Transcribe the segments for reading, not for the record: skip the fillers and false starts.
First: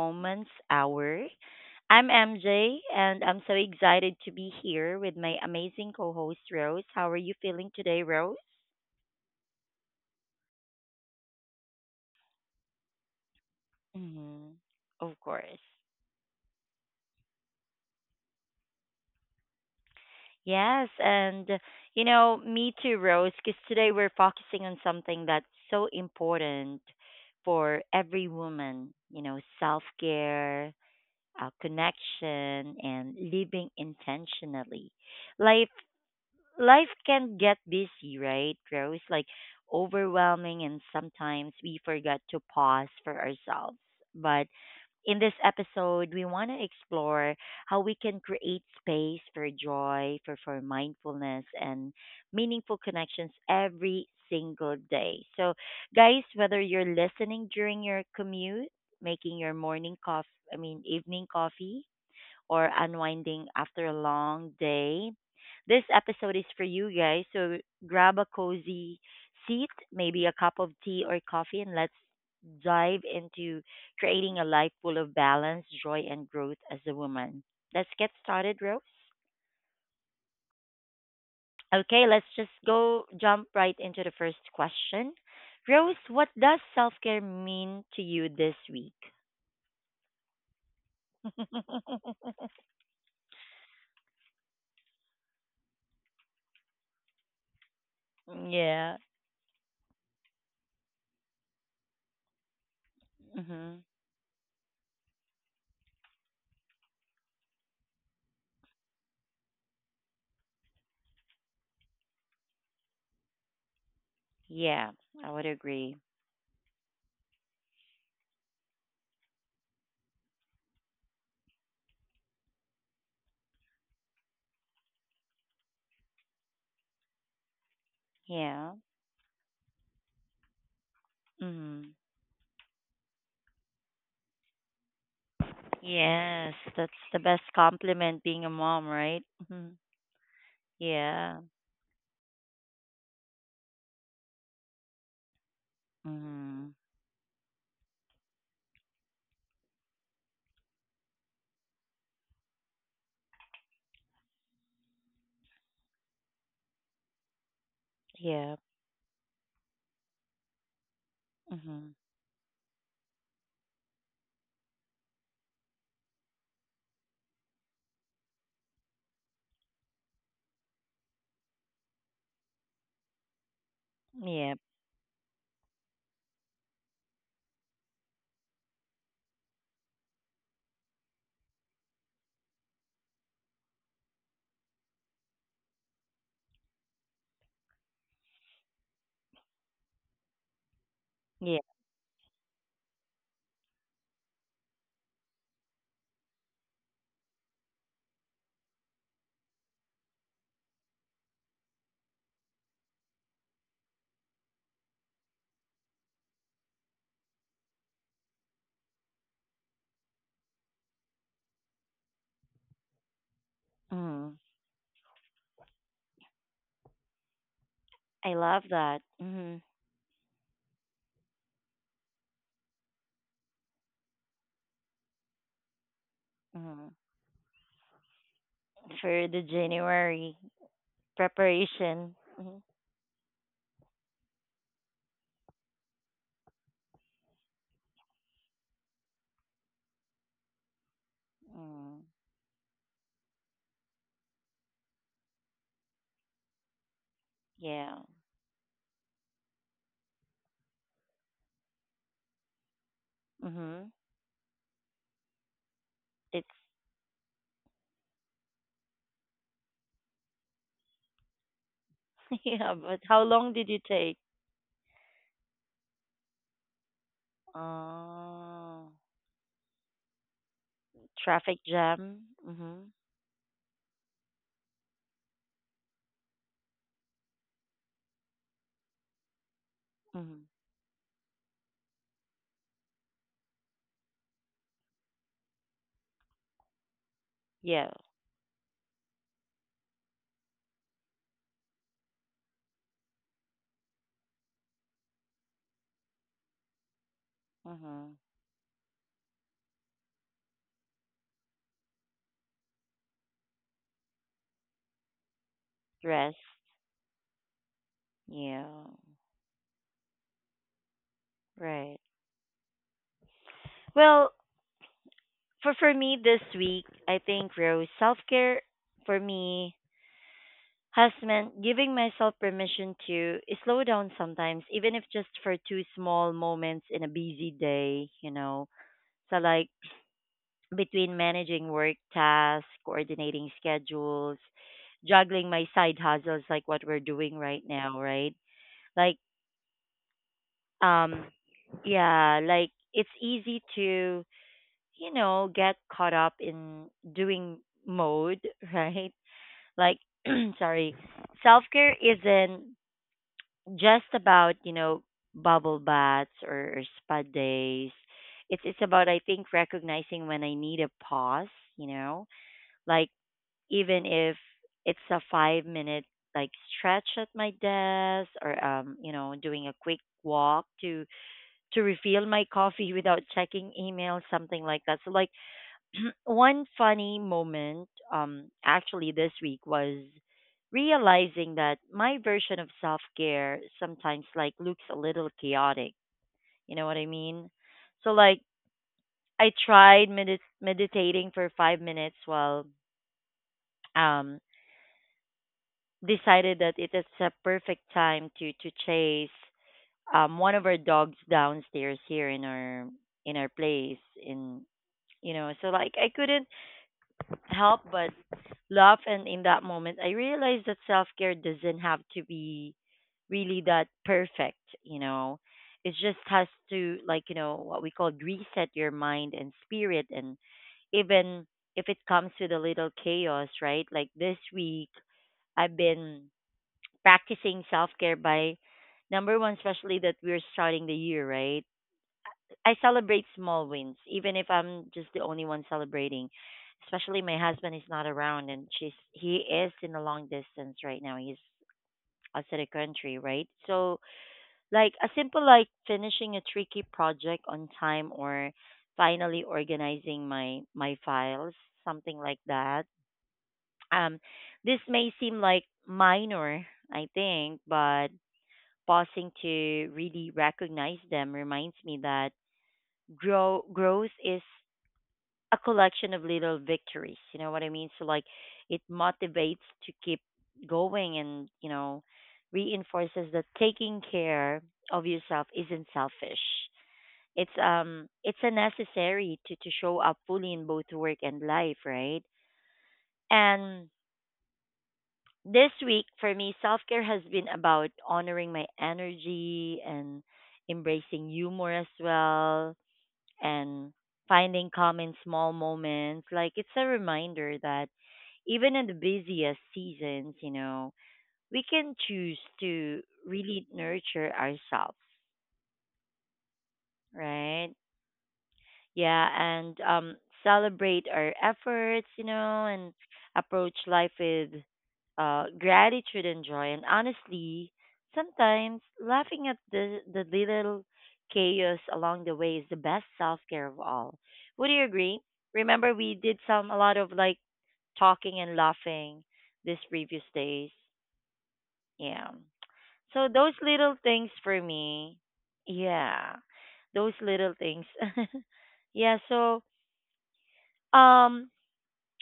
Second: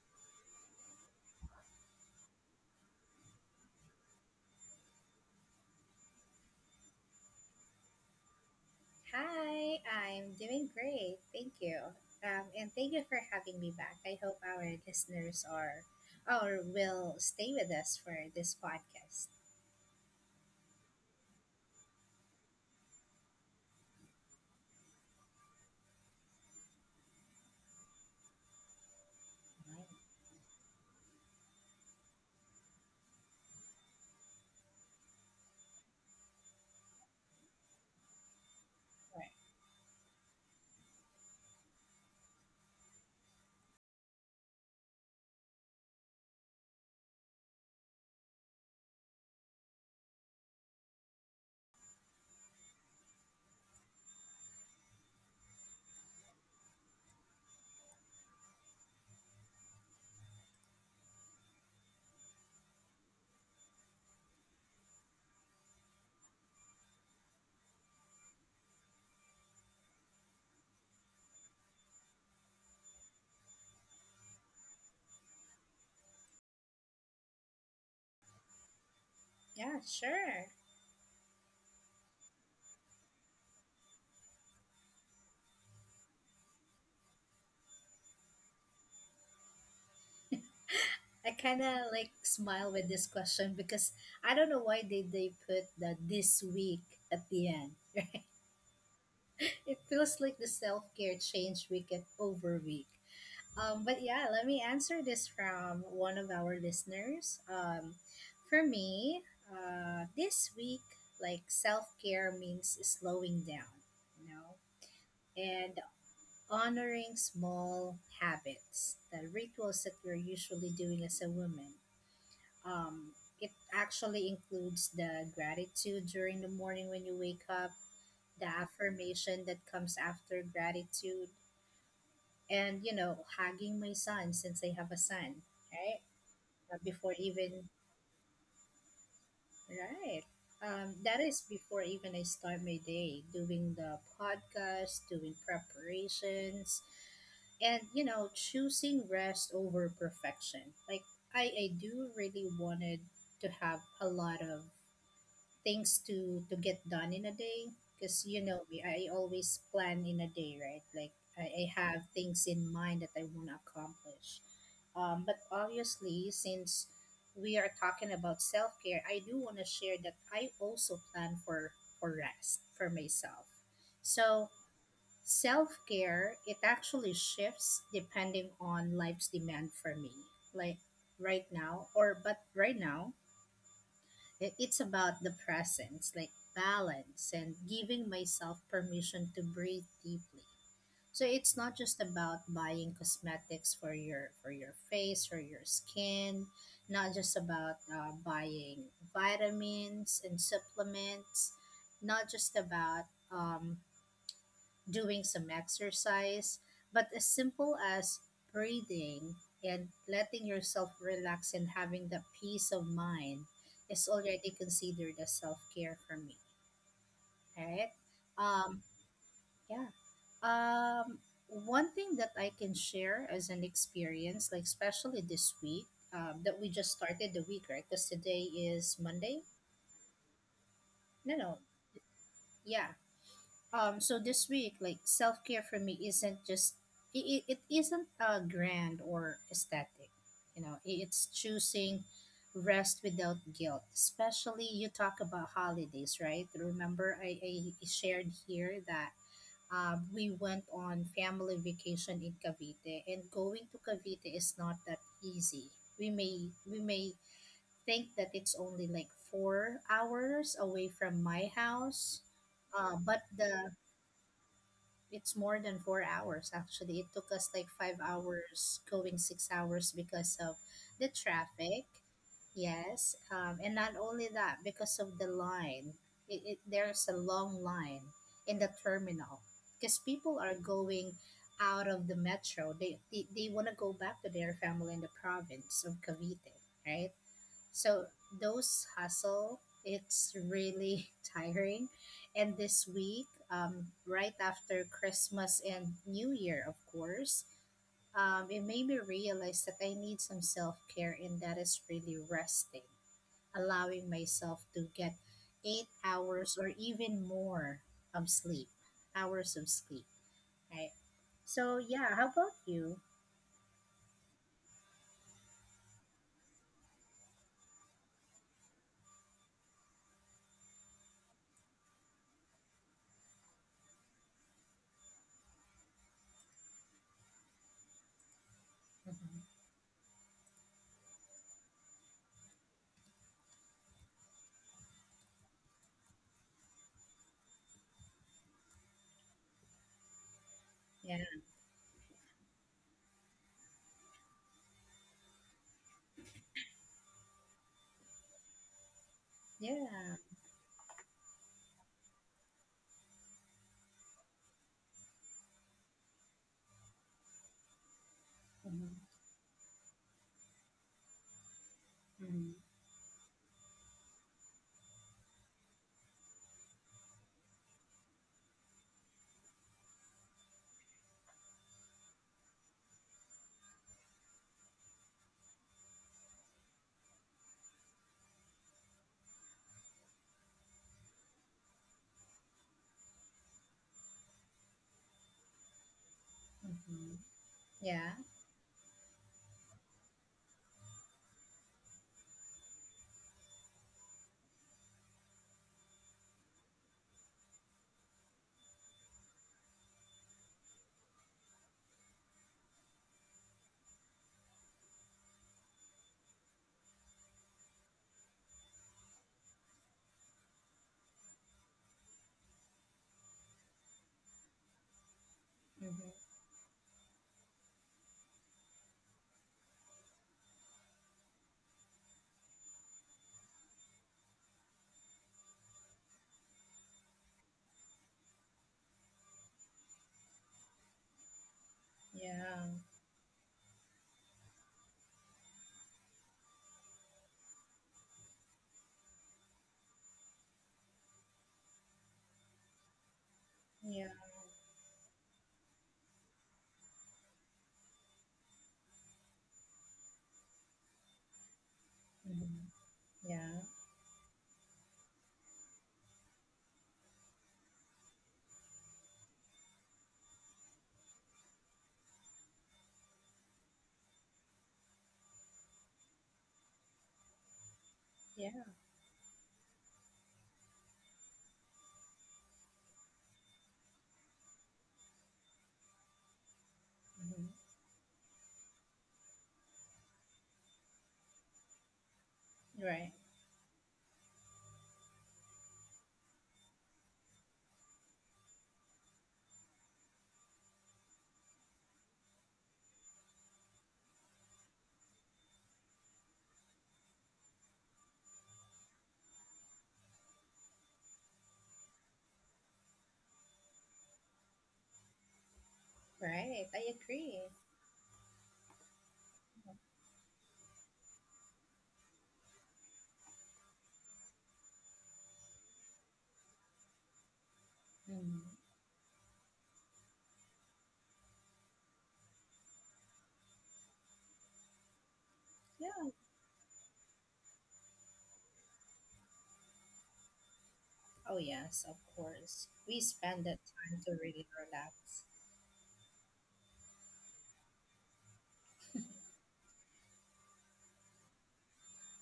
Woman's Hour. I'm MJ, and I'm so excited to be here with my amazing co host, Rose. How are you feeling today, Rose? Hi, I'm doing great. Thank you. And thank you for having me back. I hope Hmm. our Of listeners course. are or will stay with us for this podcast. Yes, and me too, Rose, because today we're focusing on something that's so important for every woman, self Right. care, connection, and living intentionally. Life life can get busy, right, Rose? Like Right. overwhelming, and sometimes we forget to pause for ourselves. But in this episode, we want to explore how we can create space for joy, for mindfulness, and meaningful connections every single day. So, guys, whether you're listening during your commute, making your morning coffee, I mean, evening coffee, or unwinding after a long day. This episode is for you guys, so grab a cozy seat, maybe a cup of tea or coffee, and let's dive into creating a life full of balance, joy, and growth as a woman. Let's get started, Rose. Yeah, sure. Okay, let's just go jump right into the first question. Rose, what does self care mean to you this week? I kind of like smile with this question because I don't know why did they put the this week at the end. Yeah. It feels like the self-care change week at over week. Hmm. But yeah, let me answer this from one of our listeners. For me, this week, like self care means slowing down, you know, Yeah, I would and agree. honoring small habits, the rituals that we're usually doing as a woman. Um, it actually includes the gratitude during the morning when you wake up, the Yeah. affirmation that comes after gratitude, Hmm. and, you know, hugging my son since I have a son, right? Yes, that's before the best even compliment being a mom, right? Hmm. Right. That Yeah. is before even I start my day doing the podcast, doing Hmm. preparations, and you know, choosing rest over perfection. Like I do really wanted to have a lot of things to get done in a day, because you Yeah. know me, I always plan in a day, right? Like I Hmm. have things in mind that I want to accomplish. But obviously, since we are talking about self-care, I do want to share that I also plan for rest for myself. So Yeah. self-care, it actually shifts depending on life's demand for me. Like right now, it's about the presence, like balance and giving myself permission to breathe deeply. So it's Yeah. not just about buying cosmetics for your face or your skin, not just about buying vitamins and supplements, not just about um, doing some exercise, but as simple as breathing and letting yourself relax and having that peace of mind is Hmm. already considered as self care for me, right? I love Um, that. Hmm. yeah. Um, One thing that I can share as an experience, like especially this week, that we Hmm. just started the week, right? Because today is For the Monday. January No, no. preparation. Hmm. Yeah. So this week, like self care for me isn't just it, it, it isn't grand or aesthetic, you know. It's Mm. choosing rest without guilt. Especially you talk about holidays, right? Remember, I Yeah. shared here that we went on family vacation in Cavite, and going to Hmm. Cavite is not that easy. We may It's we may think that it's only like 4 hours away from my house, yeah, but but how long did the you take? it's more than 4 hours actually. It took us like 5 hours Oh, going 6 hours because of the traffic traffic. jam. Hmm. Yes, and not only that, because of the line, there's a long line in the terminal because people Hmm. are going out of the metro. They want to go back to their family in the province of Cavite, right? Yeah. So those hustle, it's really tiring. And this week, right after Christmas and New Year, of course, Hmm. It made me realize that I need some self care, and that is really resting, allowing myself to get eight Rest. hours or even more of Yeah, sleep, hours of sleep, right? So right. yeah, how about you? Well, for me this week, I think Rose self care for me has meant giving myself permission to slow down sometimes, even if just for two small moments in a busy day. You know, so Mhm. like between managing work tasks, coordinating schedules, juggling my side hustles like what we're doing right now, right? Like Yeah, um yeah, like it's easy to get caught up in doing mode, right? Like, yeah, sorry, self care isn't just about, bubble baths or spa days. It's hmm about, I think, recognizing when I need a pause, you know, hmm like even if it's a 5 minute like stretch at my desk or, you know, doing a quick walk to refill my coffee without checking email something like that so like one funny moment, actually this week was realizing that my version of self care sometimes like looks a little chaotic. You know what I hmm mean? So yeah. like I tried meditating for 5 minutes while um decided that it is a perfect time to chase one of our dogs downstairs here in our place in you know so like I couldn't help but laugh. And in that moment, I realized that self care doesn't have to be really that perfect, you know. It hmm just has to, like, you know, what we call reset your mind and spirit. And even if it comes with a little chaos, right? Like this week, I've been practicing self care by number one, especially that we're starting the year, right? Yeah, I celebrate small wins, even if I'm just the only one celebrating. Especially my husband is not around, and she's he is in a long distance right now. He's outside the country, right? So, yeah, like a simple like finishing a tricky project on time, or finally organizing my files, something like mhm, that. yeah, Um, this may seem like minor, I think, but pausing to really recognize them reminds me that growth is a collection of little victories. You know what I mean? So like yeah, it motivates to keep going and, you know, reinforces that taking care of yourself isn't selfish. mhm, It's a necessary to show up fully in both work and life, right? right, And this week for me self care has been about honoring my energy and embracing humor as well and finding calm in small moments. Like it's a reminder that even in the busiest seasons, you know, we can choose to really nurture ourselves, right. I agree. right? Yeah, and celebrate our efforts, you know, and approach life with gratitude and joy. And honestly, Mhm, sometimes laughing at the little chaos along the way is the best self care of all. Would you agree? Remember, yeah. we did some a lot of like talking and laughing this previous days. Oh yes, of Yeah. course. We So spend those that little time to things really for me, relax. yeah, those little things. Yeah. So um,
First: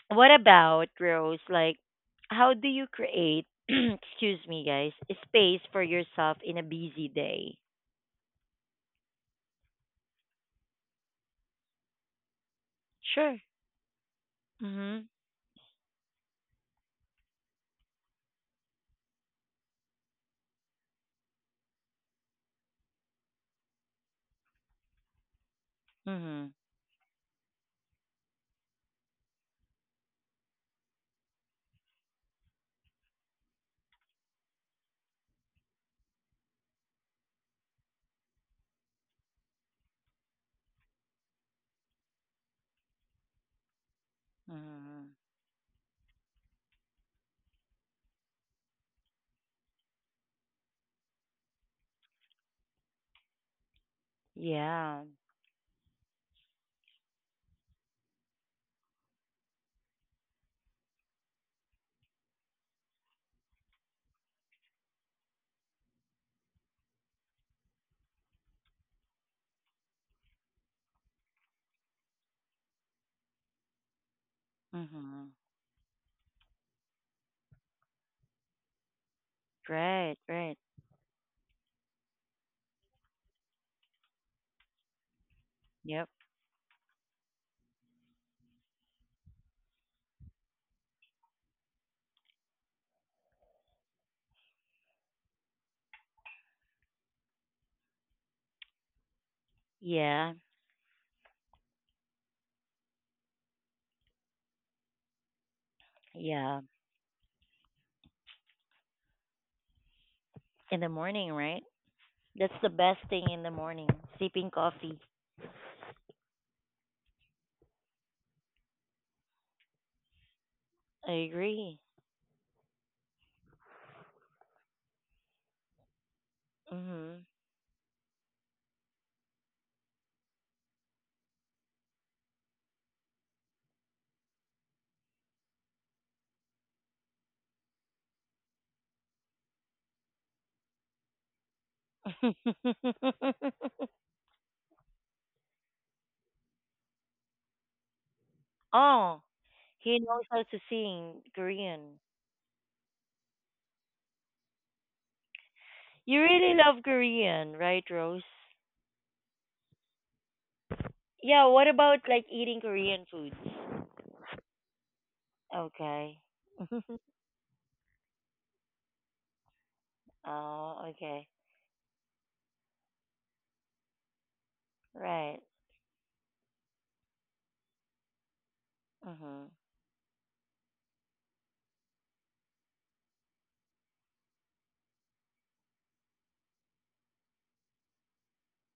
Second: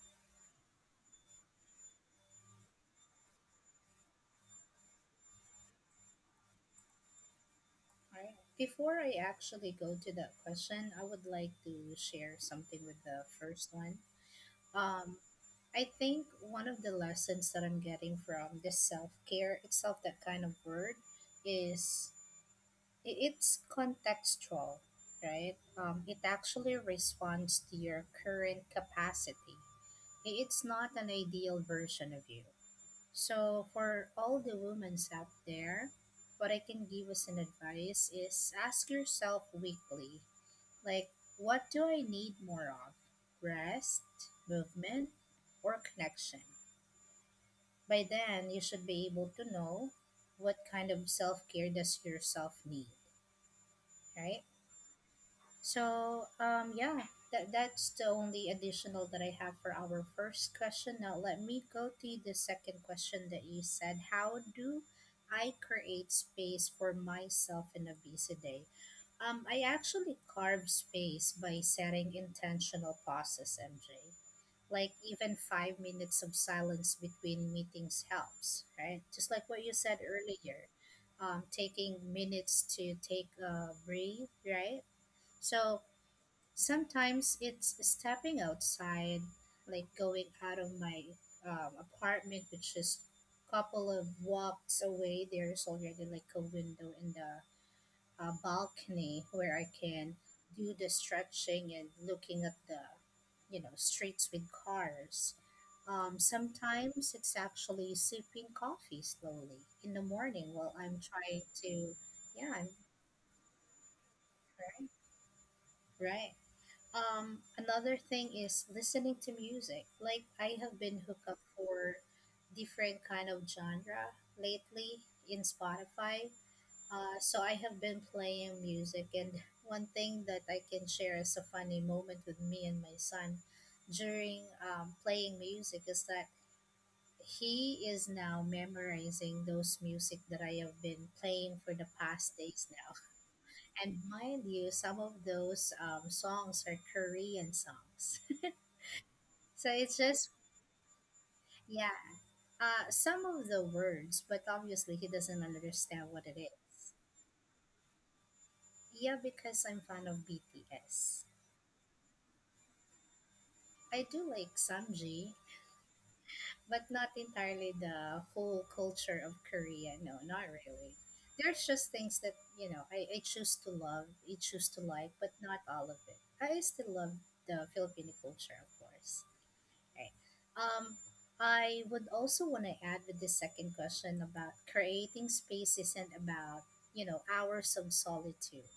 what about Rose? Like, how do you create, excuse me, guys, space for yourself in a busy day? Right. Before I actually go to that question, I would like to share something with the Sure. first one. Mhm. Um, I think one of the lessons that I'm getting from this self care itself, that kind of word, is it's contextual, right? It Mhm. actually responds to your current capacity. It's not an ideal version of you. So, for all the women out there, what I can give as an advice is ask yourself weekly, like, what do I need more of? Rest, movement, Mhm. or connection? By then, you should be able to know what kind of self care does yourself need, right? Yeah. So, yeah, that's the only additional that I have for our first question. Now, let me go to the second question that you said. How do I create space for myself in a busy day? I actually carve space by setting intentional pauses, MJ. Like Mhm. even 5 minutes of silence between meetings helps, right? Just like what you said Right. Right. earlier, taking minutes to take a breathe, right? So Yep. sometimes it's stepping outside, like going out of my apartment, which is a couple of walks away. There's already like a window in the balcony where I can Yeah. do the stretching and looking at the, you know, streets with cars. Yeah. Sometimes it's actually sipping coffee slowly in the morning while In the I'm morning, trying right? to, yeah, That's I'm the best thing in the morning. Sipping coffee. trying, right. Another thing is listening to music. Like I have been I hooked up agree. for different kind of genre lately in Spotify. Mhm. So I have been playing music, and one thing that I can share as a funny moment with me and my son during playing music is that he is now memorizing those music that I have been playing for the past days now. And mind you, some of those songs are Korean songs. Oh, So he it's knows just how to sing yeah, Korean. Some of the words, but obviously he doesn't understand what You it really is. love Korean, right, Rose? Yeah, because I'm fan of BTS. Yeah, what about like eating Korean foods? I do like Samji, Okay. but not entirely the whole culture of Korea. No, not Oh, really. okay. There's just things that you know I choose to love, I choose to like, but Right. not all of it. I still love the Filipino culture, of course. Mhm. Okay. Um, I would also want to add with this second question about creating space isn't about, you know, hours of solitude.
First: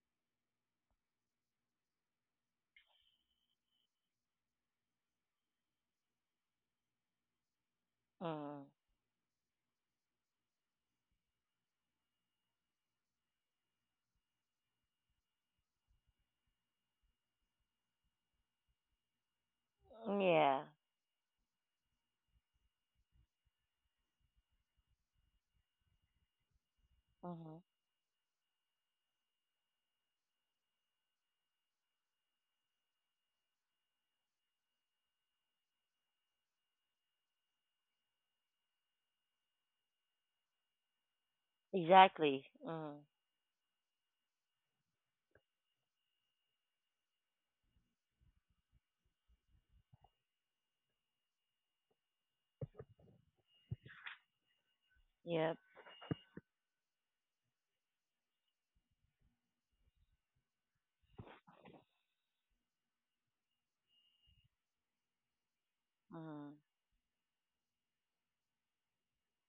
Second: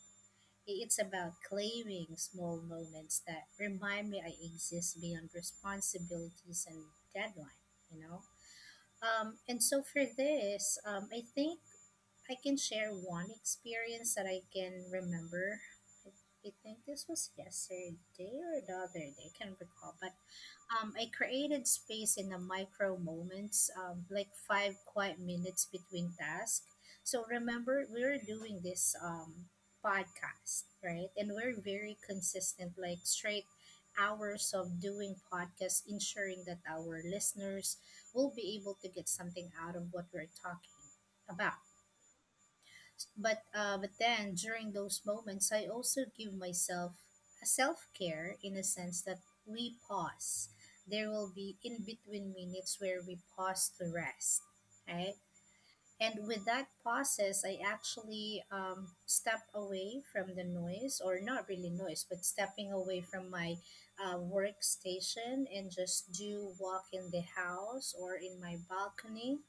It's about claiming small moments that remind me I exist beyond responsibilities and deadline, you know? Mhm. And so for this, I think I can share one experience that I can remember. I I think this was yesterday or the other day, I can't recall, but Yeah. I created space in the micro moments, like five quiet minutes between tasks. So Mhm. remember, we're doing this podcast, right? And we're very consistent, like straight hours of doing podcasts, ensuring that our listeners will be able to get something out of what we're talking about. Exactly. Mhm. But then during those moments, I also give myself a self care in a sense that we pause. There will be in between minutes where we pause to rest, right? Yep. And with that process, I actually step away from the noise, or not really noise, but stepping away from my workstation and just do Mhm. walk in the house or in my balcony,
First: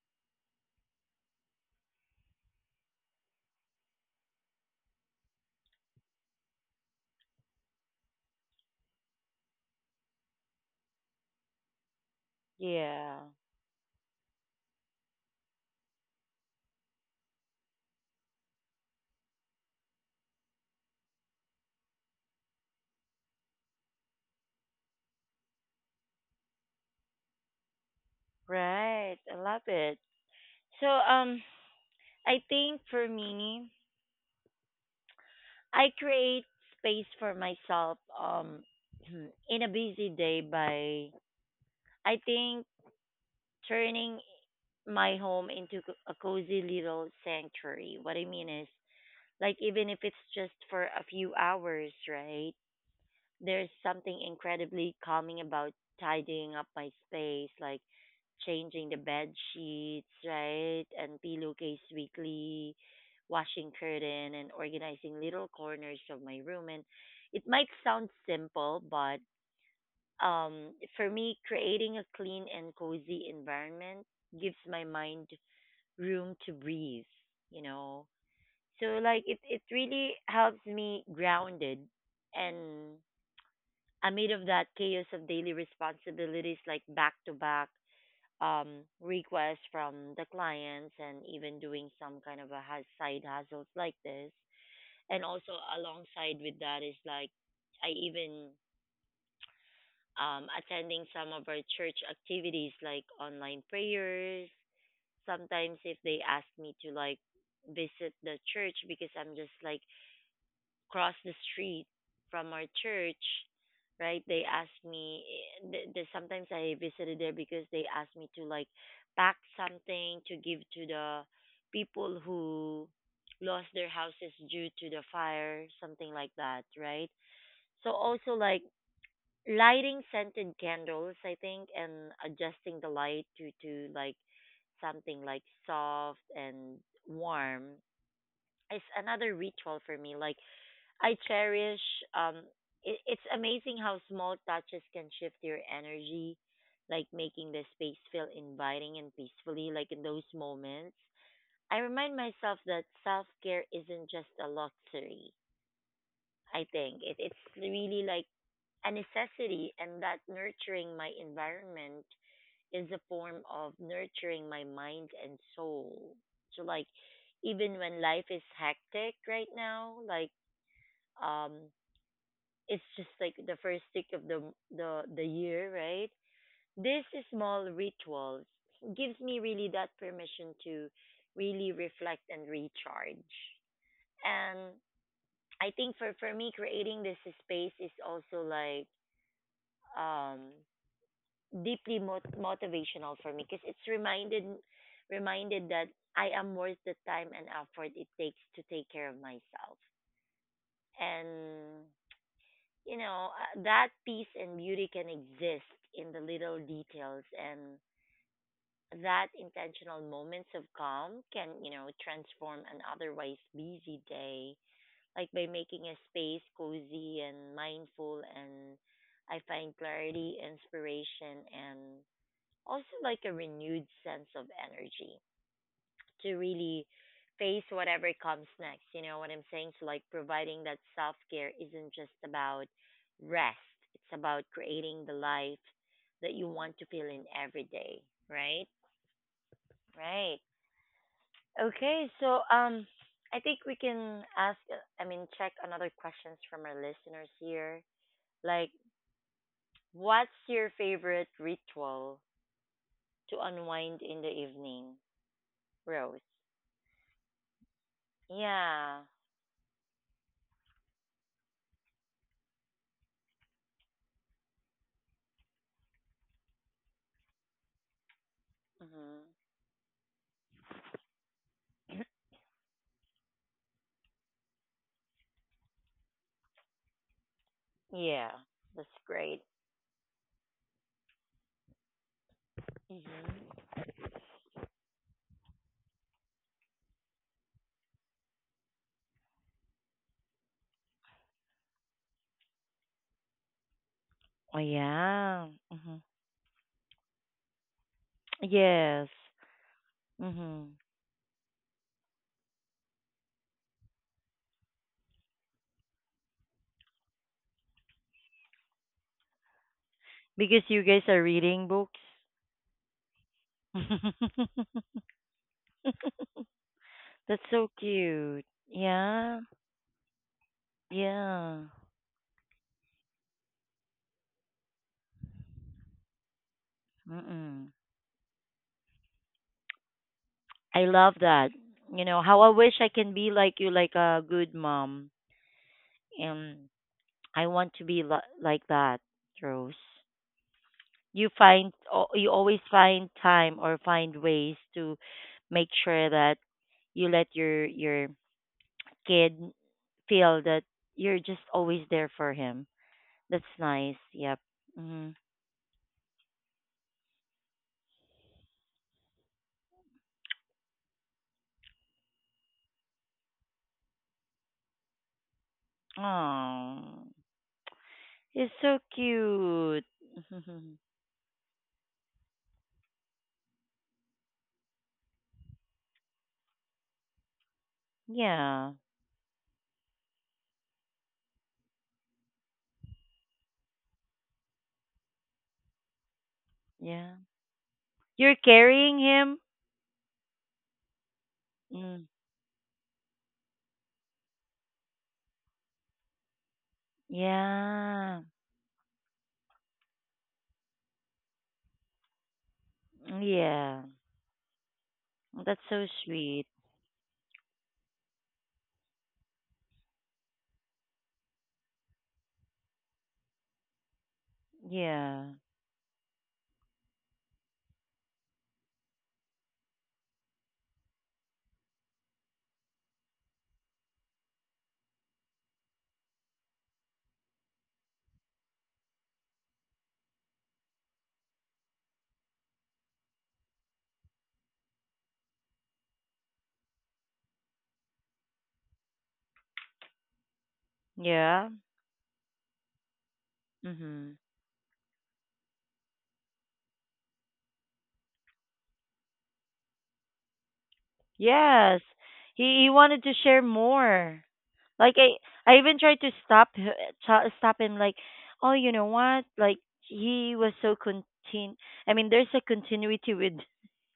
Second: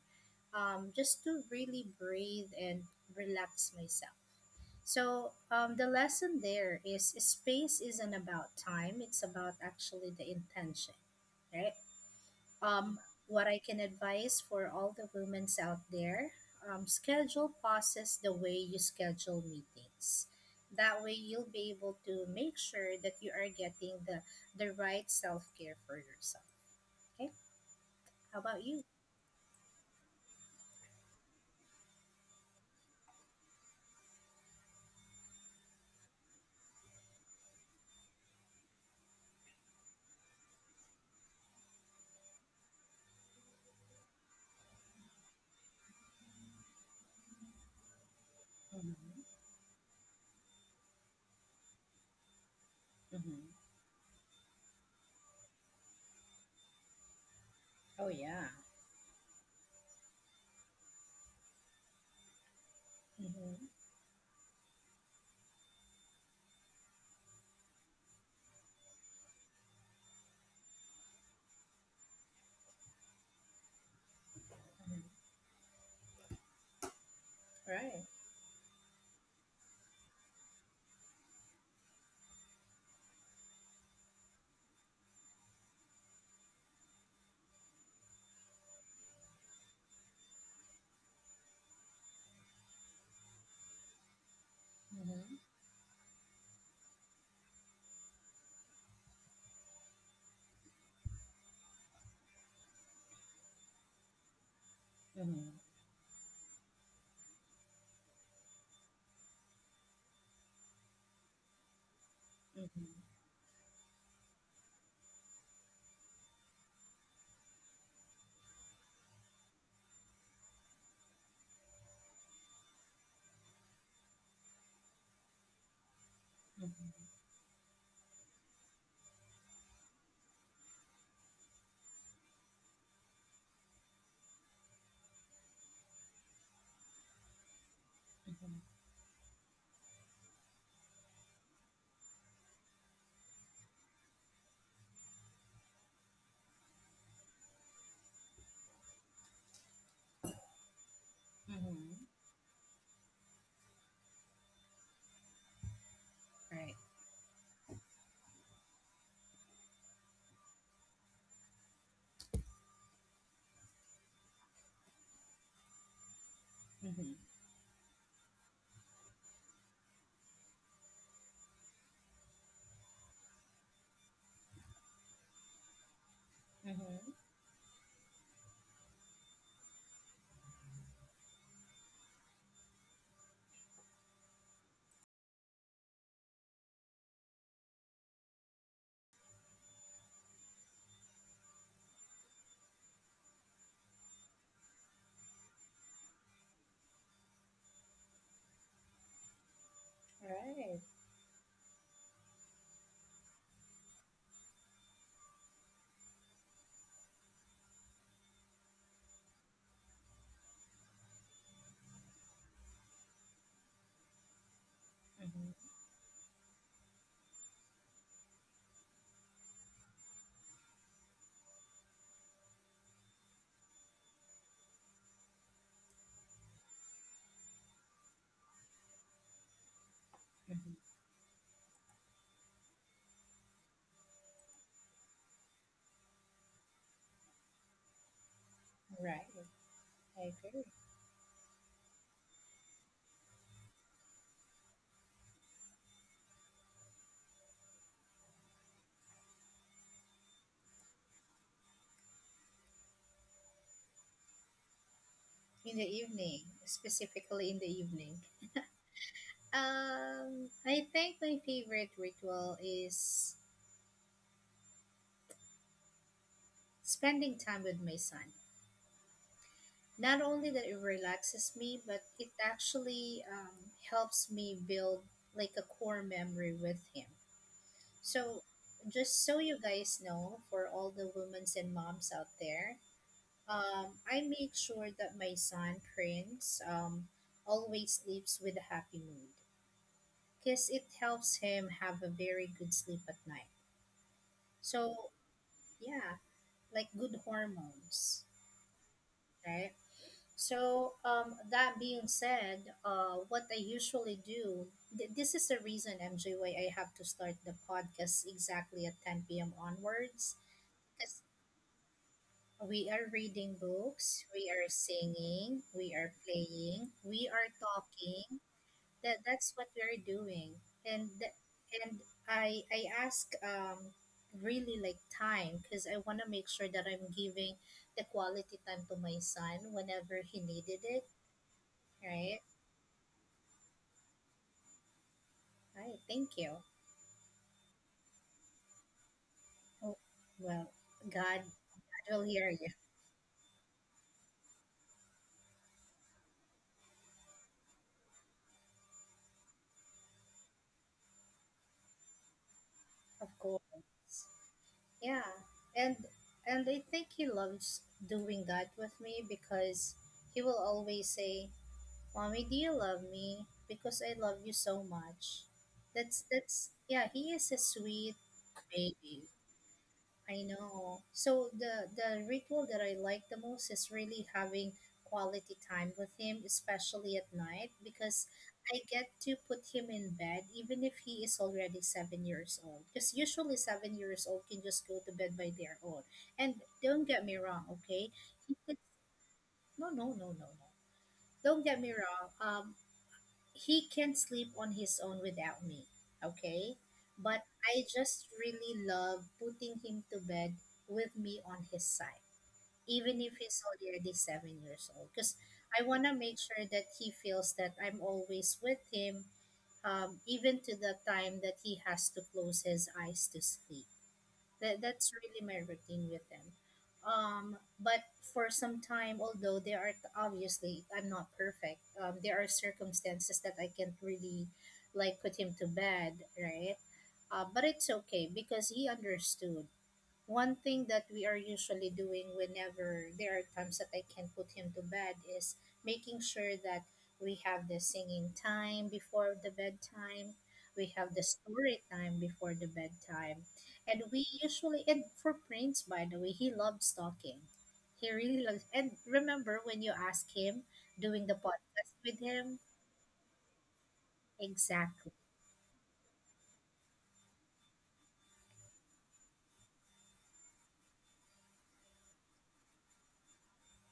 just to really breathe and relax myself. So the lesson there is space isn't about time; it's about actually the intention, right? Um, Yeah. what I can advise for all the women's out there: schedule pauses the way you schedule meetings. That way, you'll be able to make sure that you are getting the right self care for yourself. Okay, how about you? Right. I love it. So, I think for me, I create space for myself, in a busy day by, I think, turning my home into a cozy little sanctuary. What I mean is, like, even if it's just for a few hours, right? Hmm There's something incredibly calming about tidying up my space, like Oh yeah. changing the bed sheets, right? And pillowcase weekly, Mm-hmm. washing curtain, and organizing little corners of my room. And it might sound simple, but um, for me, creating a clean and cozy environment gives my mind room to breathe, you Right. know. So like it really helps me grounded and amid of that chaos of daily responsibilities like back to back requests from the clients and even doing some kind of a side hustles like this and Mhm. also alongside with that is like I even attending some of our church activities like online prayers Mhm. sometimes if they ask me to like visit the church because I'm just like cross the street from our Mhm. church, right? They ask me sometimes I visited there because they asked me to like pack something to give to the people who lost their houses due to the fire, something like that, Mhm. right? So also like lighting scented candles, I think, and adjusting the light to like something like soft and warm Mhm. is another ritual for me. Like I cherish um it's amazing how small touches can shift your energy, like making the space feel inviting and peacefully like in those moments. I Mhm. remind myself that self-care isn't just a luxury. I Right. think it's really like a necessity and that nurturing my environment is a form of nurturing my mind and soul. So like Mhm. even when life is hectic right now, like um it's just like the first tick of the year, right? Mhm. These Right. small rituals gives me really that permission to really reflect and recharge. And I think for me creating this space is also like um deeply motivational for me because it's reminded that I am worth the time and effort it takes to take care of myself. And you know, that peace and beauty can exist in the little details and that intentional moments of calm can, you know, transform an otherwise busy day like by Mhm. making a space cozy and mindful and I find clarity, inspiration and also like a renewed sense of energy to really face whatever comes next. You know what I'm saying? So, like, providing Mhm. that self care isn't just about rest, it's about creating the life that you want to feel in every day, right? Right. I Right. agree. Okay, so I think we can ask, I mean, check another questions from our listeners here. Like, what's your favorite ritual to unwind in the evening, In the Rose? evening, specifically in the evening. Yeah. I think my favorite ritual is spending time with my son. Mm-hmm. Not only that it relaxes me, but it actually helps me build like a core memory with him. Yeah, So, that's just so great. you guys know, for all the women's and moms out there, Hmm. I make sure that my son Prince always sleeps with a happy mood because it helps him have a very good sleep at night. Oh, So, yeah. Mm-hmm. yeah, like good hormones, Yes. right? Mm-hmm. So, that being said, what I usually do, this is the reason, MJ, why I have to start the podcast exactly at 10 p.m. onwards. Because you guys are reading books. We are reading books, we are singing, we are playing, we That's are so talking. cute. That Yeah. that's what we are doing. And th- Yeah. and I ask really like time because I want to make sure that I'm giving Mm-mm. the quality time to my son whenever he needed I it, love that. You know, how right? I wish I can be like you, like a good mom. Right, thank you. And I want to be like that, Rose. Oh, well, You God, find I will you hear always you. find time or find ways to make sure that you let your kid feel that you're just always there for him. Of That's nice. course. Yep. Mhm. Yeah, and I think he loves doing that with me because he will always say, "Mommy, do you love me? Because I love you so much." That's Oh, yeah. He is a sweet he's so baby. cute. I know. So the ritual that I like the most is really having quality time with him, especially at night, because Yeah. I get to put him in bed even if he is already 7 years old. Because usually 7 years old can just go to bed by their own. And don't Yeah. get me wrong, okay? You're He could, carrying him. no. Don't get me Mm. wrong. He can sleep on his own without me, okay? But I just Yeah. really love putting him to bed with me on his side, even if he's Yeah. already 7 years old. Because That's so I want to make sweet. sure that he feels that I'm always with him, even to the time that he has to close his eyes to sleep. That's Yeah. really my routine with them. But for some time, although there are obviously I'm not perfect. There are circumstances that I can't really like put him to bed, right? But it's okay because he understood. One thing that we are usually doing whenever there are times that I can put him to bed is making sure that we have the singing time before the bedtime, we have the Yeah. story time before the bedtime, and Mhm. we usually and for Prince, by the way, he loves talking. He really loves. And remember when you ask him doing the Yes. podcast with He him, wanted to share more. Like exactly. I even tried to stop stop him like, "Oh, you know what? Like he was so contin I mean, there's a continuity with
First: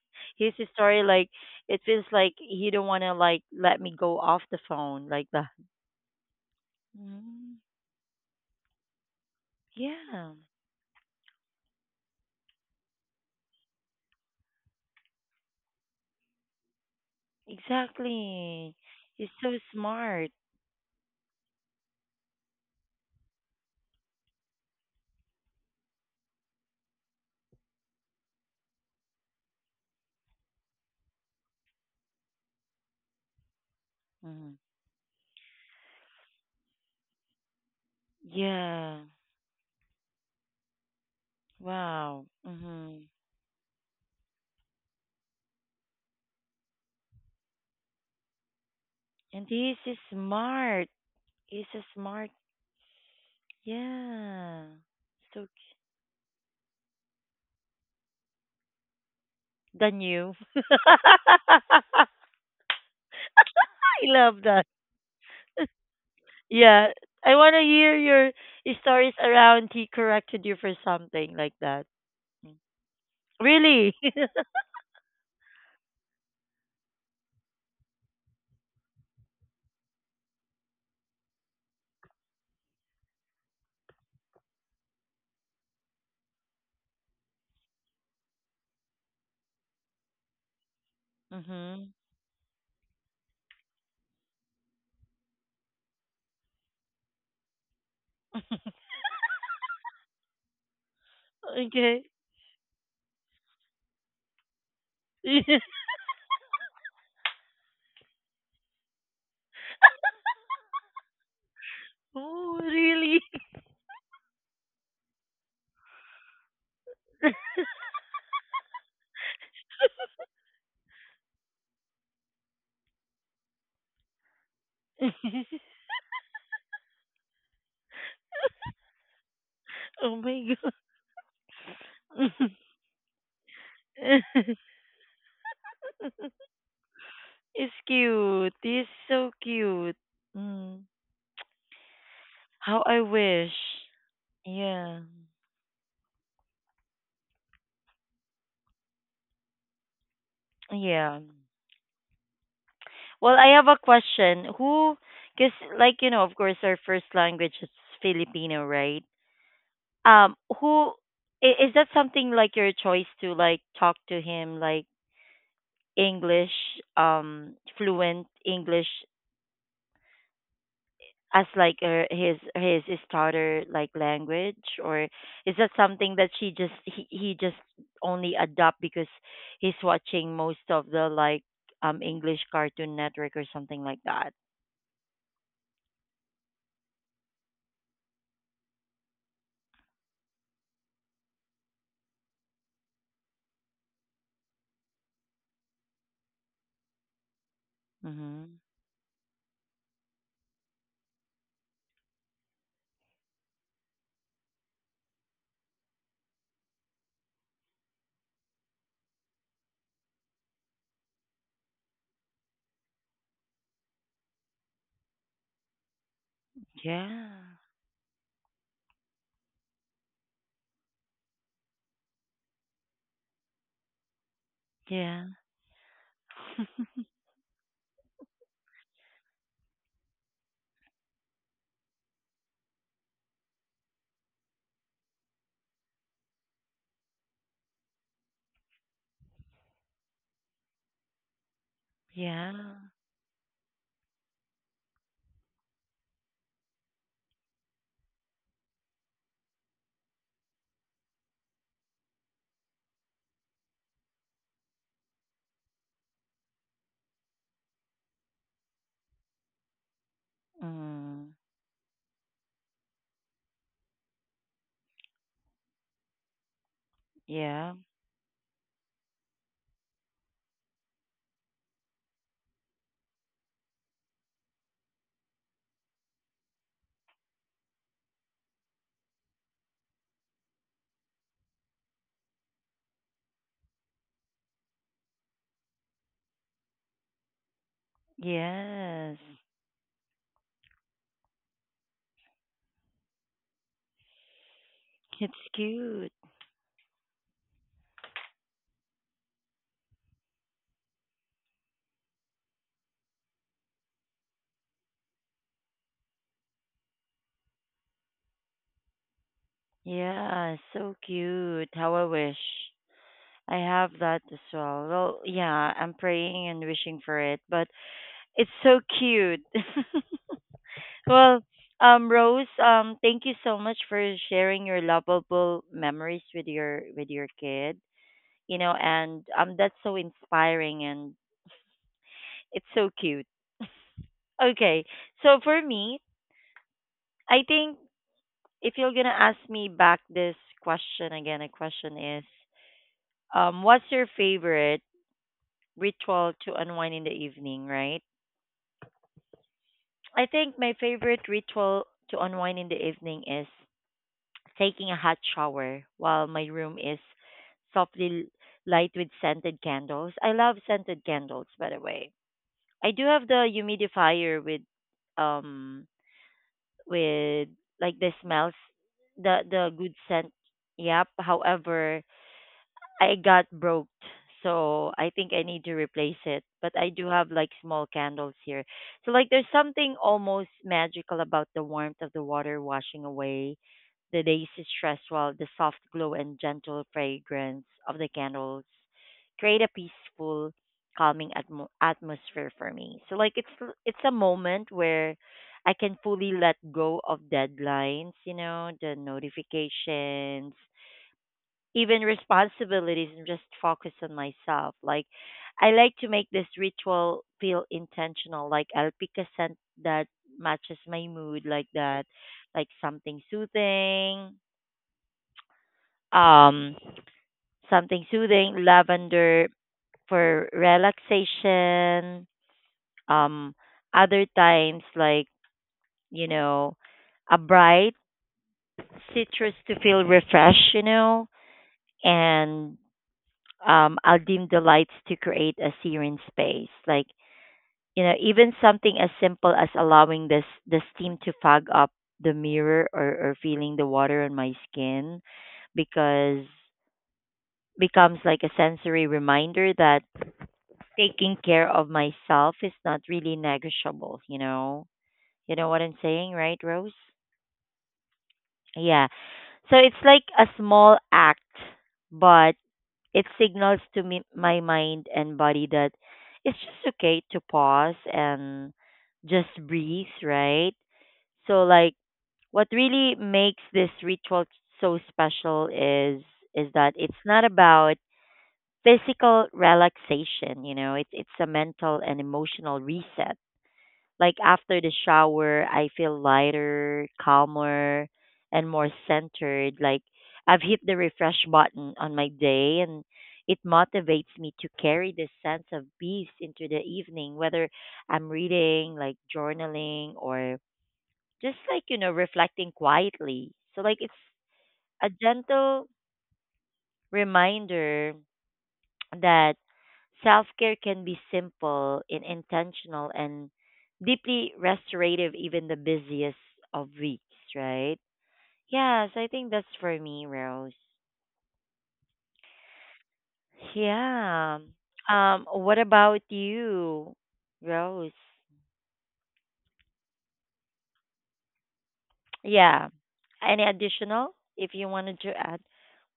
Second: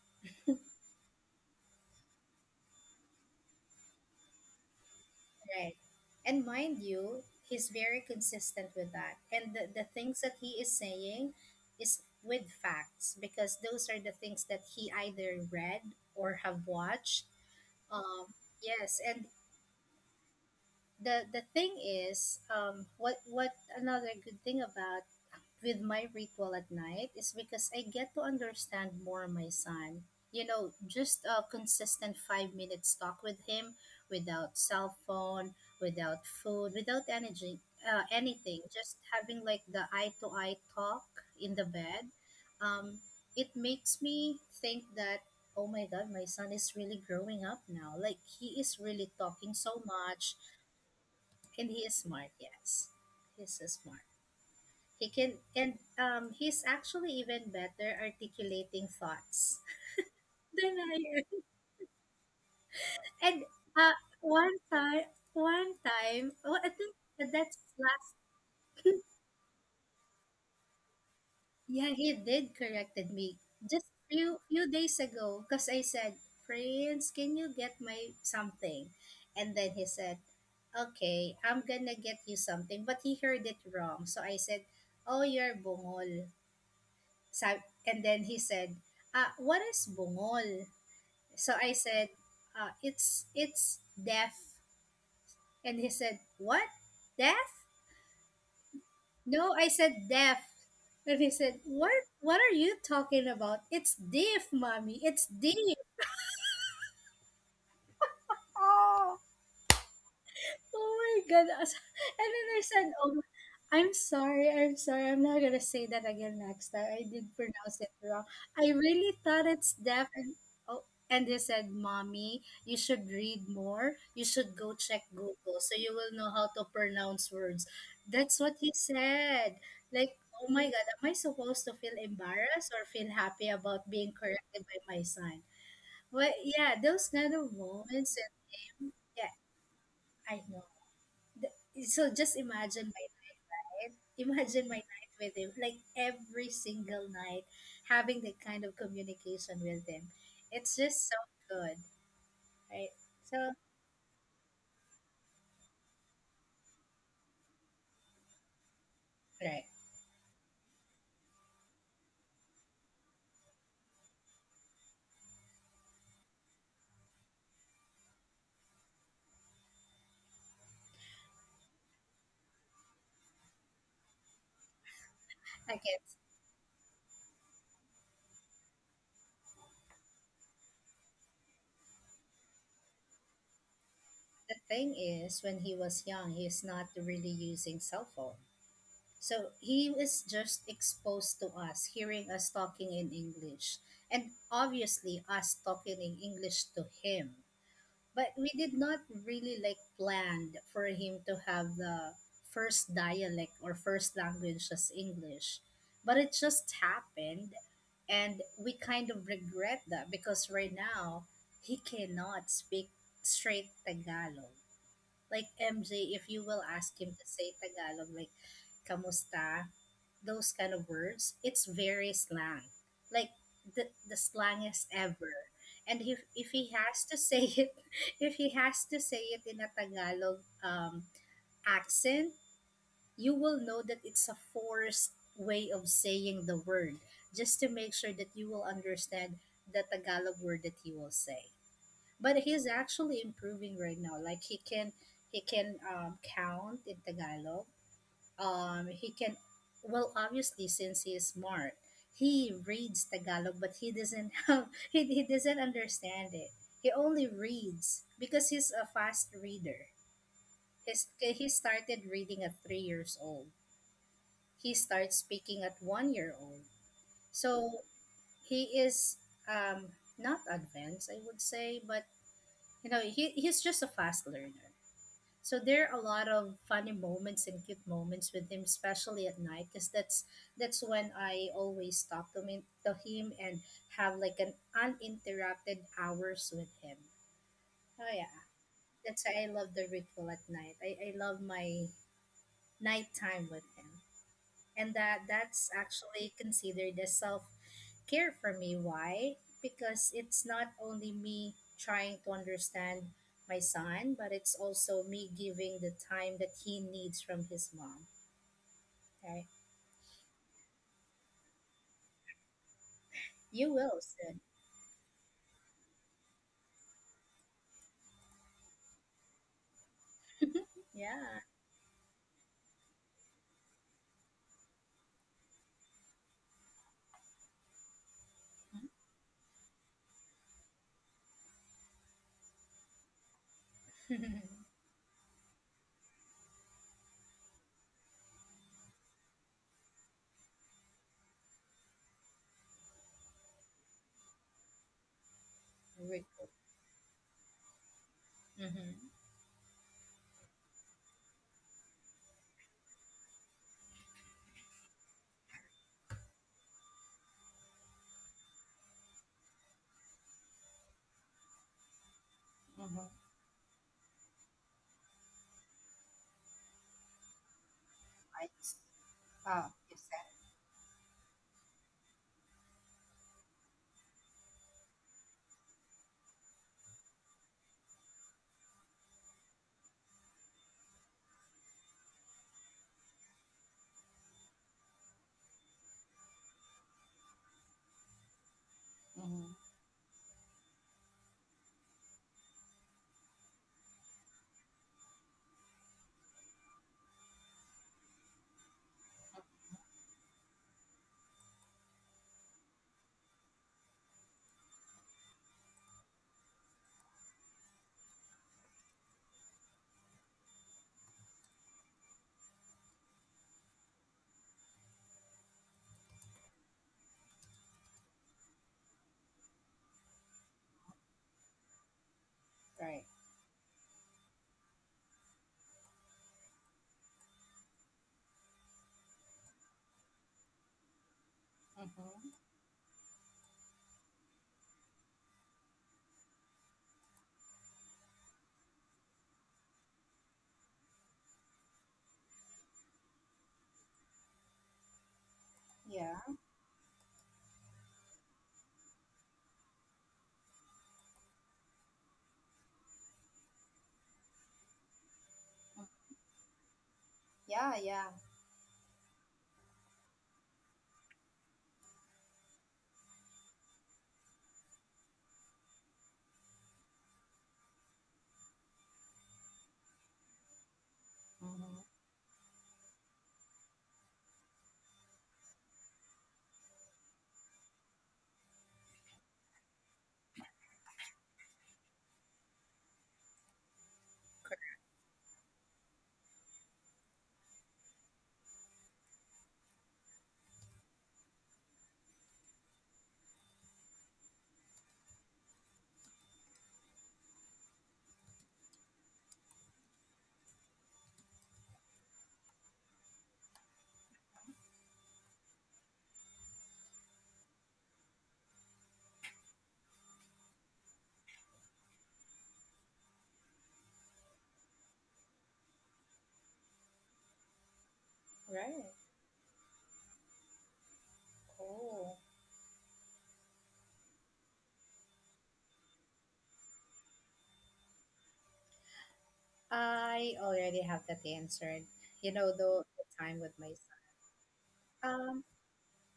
his story like it feels like he don't want to like let me go off the phone like that." Right. And mind you, Mm, he's very consistent with that. And the things yeah. that he is saying is with facts because those are the things that he either read or have watched. Um, Exactly. yes, and He's so smart. the thing is, what another good thing about with my ritual at night is because I get to understand more my son. You know, just a consistent 5 minutes talk with him Mhm. without cell phone, without food, without energy, anything. Just Yeah. having like the eye to eye talk in the bed. Wow. Um, Mhm. it makes me think that, oh my God, my son is really growing up now. Like he is really And talking he's so much smart. He's and he a is smart. smart Yes, he's so smart. Yeah. He can, So and He's actually even better articulating thoughts than you. than I am. I And uh, love one that. time, one time, well, I Yeah. think that I want that's to hear last. your stories around he corrected you for something like that. Yeah, he Mm. did corrected me just Really? few days ago because I said, "Friends, can you get my something?" And then he said, "Okay, I'm gonna get you something," but he heard it wrong. So I said, "Oh, you're bungol." So, and then he said, "Ah, what is bungol?" So I Mhm. said, it's deaf. And he said, what? Deaf? No, I said deaf. And he said, what? Okay. What are you talking about? It's deaf, mommy. It's deaf. Oh. Oh my god. And then I Oh, said, oh, really? I'm sorry, I'm sorry. I'm not gonna say that again next time. I did pronounce it wrong. I really thought it's deaf and oh and they said, Mommy, you should read more. You should go check Google so you will know how to pronounce words. That's what he said. Like, Oh my oh my god, am I supposed to feel god. embarrassed or feel happy about being corrected by my son? But yeah, those kind of It's moments cute. He's and so yeah, cute. I know. Mm. The- so just How I wish. Imagine my Yeah. night with him like every single night having that kind of communication with him, it's just so Yeah. good, right? Well, I So have a question. Because like, of course, our first language is Filipino, right? right, Who is that something like your choice to like talk to him like English, fluent English as like his starter like language, or is that I something guess that she just he just only adopt because he's watching most of the like English Cartoon Network or something like that? the thing is when he was young, he's not really using cell phone, so he is just exposed to us hearing us talking in English, and obviously us talking in English to him, but Mm-hmm. we did not really like planned for him to have the first dialect or first language as English. But it just happened and we kind of regret that because right now he cannot speak straight Tagalog. Like MJ, if you will ask him to Yeah. say Tagalog like kamusta, those kind of words, it's very slang, like the slangest Yeah. ever. And if he has to say it, if he has to say it in a Tagalog um, accent, you will know that it's a forced way of saying the word, just to make sure that you will understand the Tagalog word that he will say. But Yeah. he's actually improving right now. Like he can count in Tagalog, he can, well obviously since he is smart he reads Tagalog but he doesn't have he doesn't understand it, he only reads because he's a fast reader. He's, Mm. he started reading at 3 years old, he starts speaking at 1 year old, Yeah. so he is um not advanced I would say, but you know he's just a fast learner. So there are a lot of funny moments and cute moments with him, especially at night, because that's when I always talk to him and have like an uninterrupted hours with him. Oh yeah, Yes. that's why I love the ritual at night. I love my nighttime with him and that It's that's cute. actually considered as self care for me. Why? Because it's not only me trying to understand my son, but it's also me giving the time that he needs from his mom. Okay, Yeah, so cute. How I wish. I you have will that as soon. well. Well, yeah, I'm praying and wishing for it, but it's so cute. Well, Yeah. Rose, thank you so much for sharing your lovable memories with your kid. You know, and that's so inspiring and it's so cute. Okay, so for me, I think if you're gonna ask me back this question again, the question is, what's your favorite Very ritual to unwind in the evening? Right? cool. Mm-hmm. I think my favorite ritual to unwind in the evening is taking a hot shower while my room is softly light with scented candles. I love scented candles, by the way. I do have Mm-hmm. the humidifier um with like the I smells s- the oh, good you said scent. Yep. However, I got broke, so I think I need to replace it. But I do have like small candles here. So like there's something almost magical about the warmth of the water washing away the day's stress while the soft glow and gentle fragrance of the candles create a mm-hmm. peaceful, calming atmosphere for me. So like it's a moment where I can fully let go of deadlines, you know, the notifications, even responsibilities and just focus on myself. Like I like to make this ritual feel intentional. Like I'll pick a scent that matches my mood like that. Like something soothing. Um Something soothing, lavender for relaxation. Right. Um Other times like, you know, a bright citrus to feel refreshed, you know, Mm-hmm. and I'll dim the lights to create a serene space. Like, you know, even something as simple as allowing this the steam to fog up the mirror or feeling the water on my skin Yeah. because becomes like a sensory reminder that taking care of myself is not really negotiable, you know. You know what I'm Mm-hmm. saying, right, Rose? Yeah, yeah. Yeah. So it's like a small act, but it signals to me, my mind and body that it's just okay to pause and just breathe, right? So like Mm-hmm. what really makes this ritual so special is that it's not about physical relaxation, you know, it's a mental and emotional reset like after the shower, I feel lighter, calmer, and more centered. Like I've hit the refresh button on my day, and it motivates me to carry this sense of peace into the evening, whether I'm reading, like journaling, or just like, you know, reflecting quietly. So, like, it's a gentle reminder that self care can be simple and intentional and deeply restorative, even the busiest of weeks, right? Right. Yes, I think that's for me, Rose. Cool. Yeah. What about you, Rose? I already have that answered. You know, though Yeah. the time with Any my son. additional if you wanted to Um, add?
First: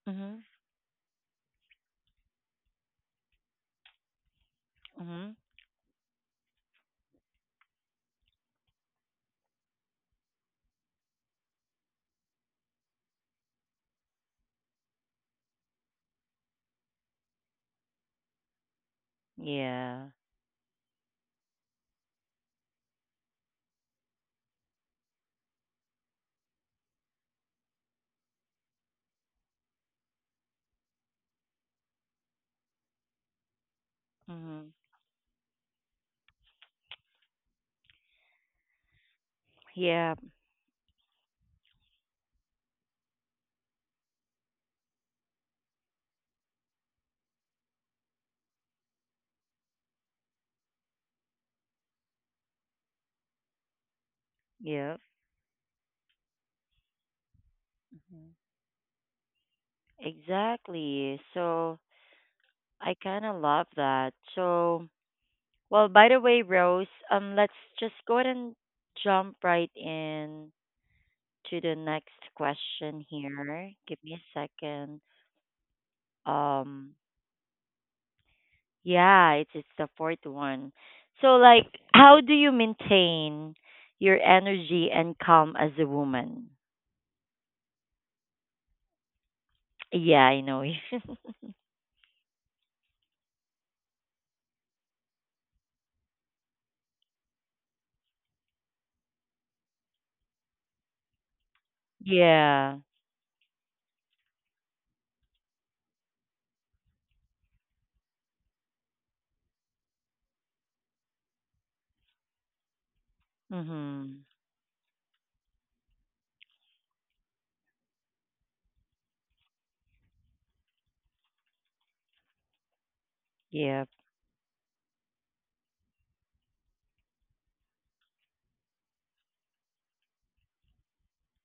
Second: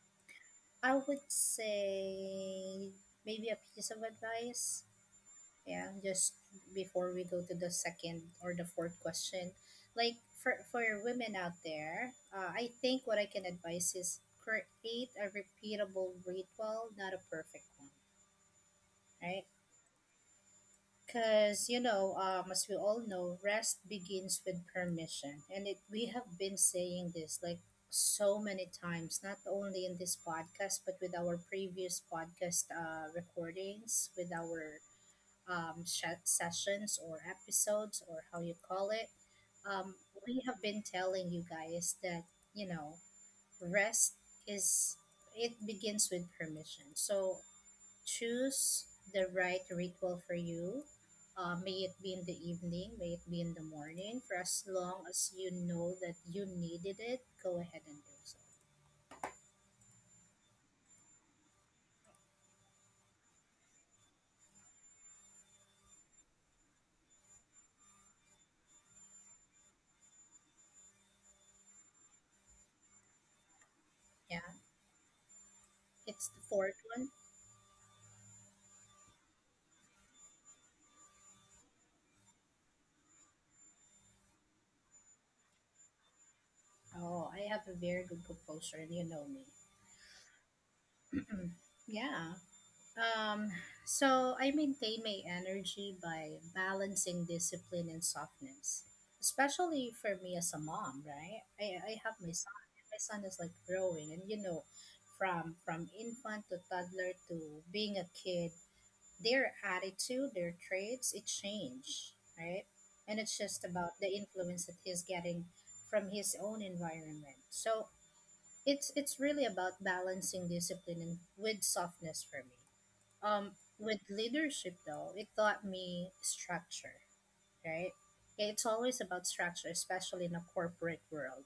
Mm-hmm. I would say maybe a piece of advice. Mm-hmm. Yeah, just before we go to the second or the fourth question, like for women out there, I think what I can advise is create a repeatable ritual, not a perfect one. Right. Yeah. Because, you know, as we all know, rest begins with permission. And it, we have been saying this like so many times, not only in this podcast, but with our previous podcast recordings, with Mm-hmm. our sessions or episodes, or how you call it. Um, Yeah. we have been telling you guys that, you know, rest is, it begins with permission. So choose the right ritual for you. May it be in the evening, may it be in the morning, for as Yeah. long as you know that you needed it, go ahead and do Hmm. so. Exactly. So I kind of love that. So, well, by the way, Rose, let's just go ahead and jump right in to the next question here. Give me a Yeah, second. it's the fourth Um, one. yeah, it's the fourth one. So, like, how do you maintain your energy and calm as a woman? Oh, I have a very good composure, and you know me. Yeah, I know. Yeah. Um, so I maintain my energy by balancing discipline and softness, especially for me as a mom, right? I have my son. Yeah. My son is like growing, and you know, from infant to toddler to being a kid, their attitude, their traits, it change, right? And it's just about the Mhm. influence that he's getting from his own environment. So it's really about balancing discipline and with softness for me, um, Yeah. with leadership though it taught me structure, right? Yeah, it's always about structure, especially in a corporate world,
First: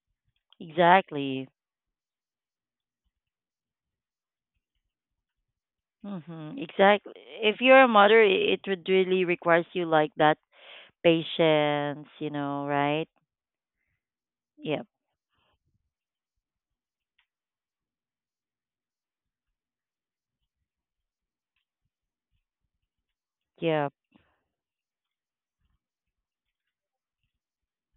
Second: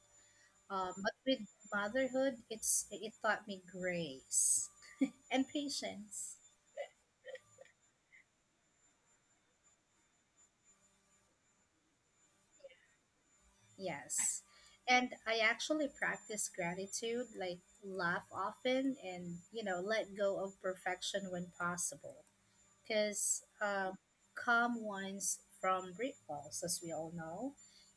but with Exactly. motherhood it's it taught me grace and patience. Mm-hmm. Exactly. If you're a mother, it would really requires you like that patience, you know, right? Yes, Yep. and I actually practice gratitude, like laugh often and you know let go of perfection when possible, because Yep. calm wines from rituals, as we all know,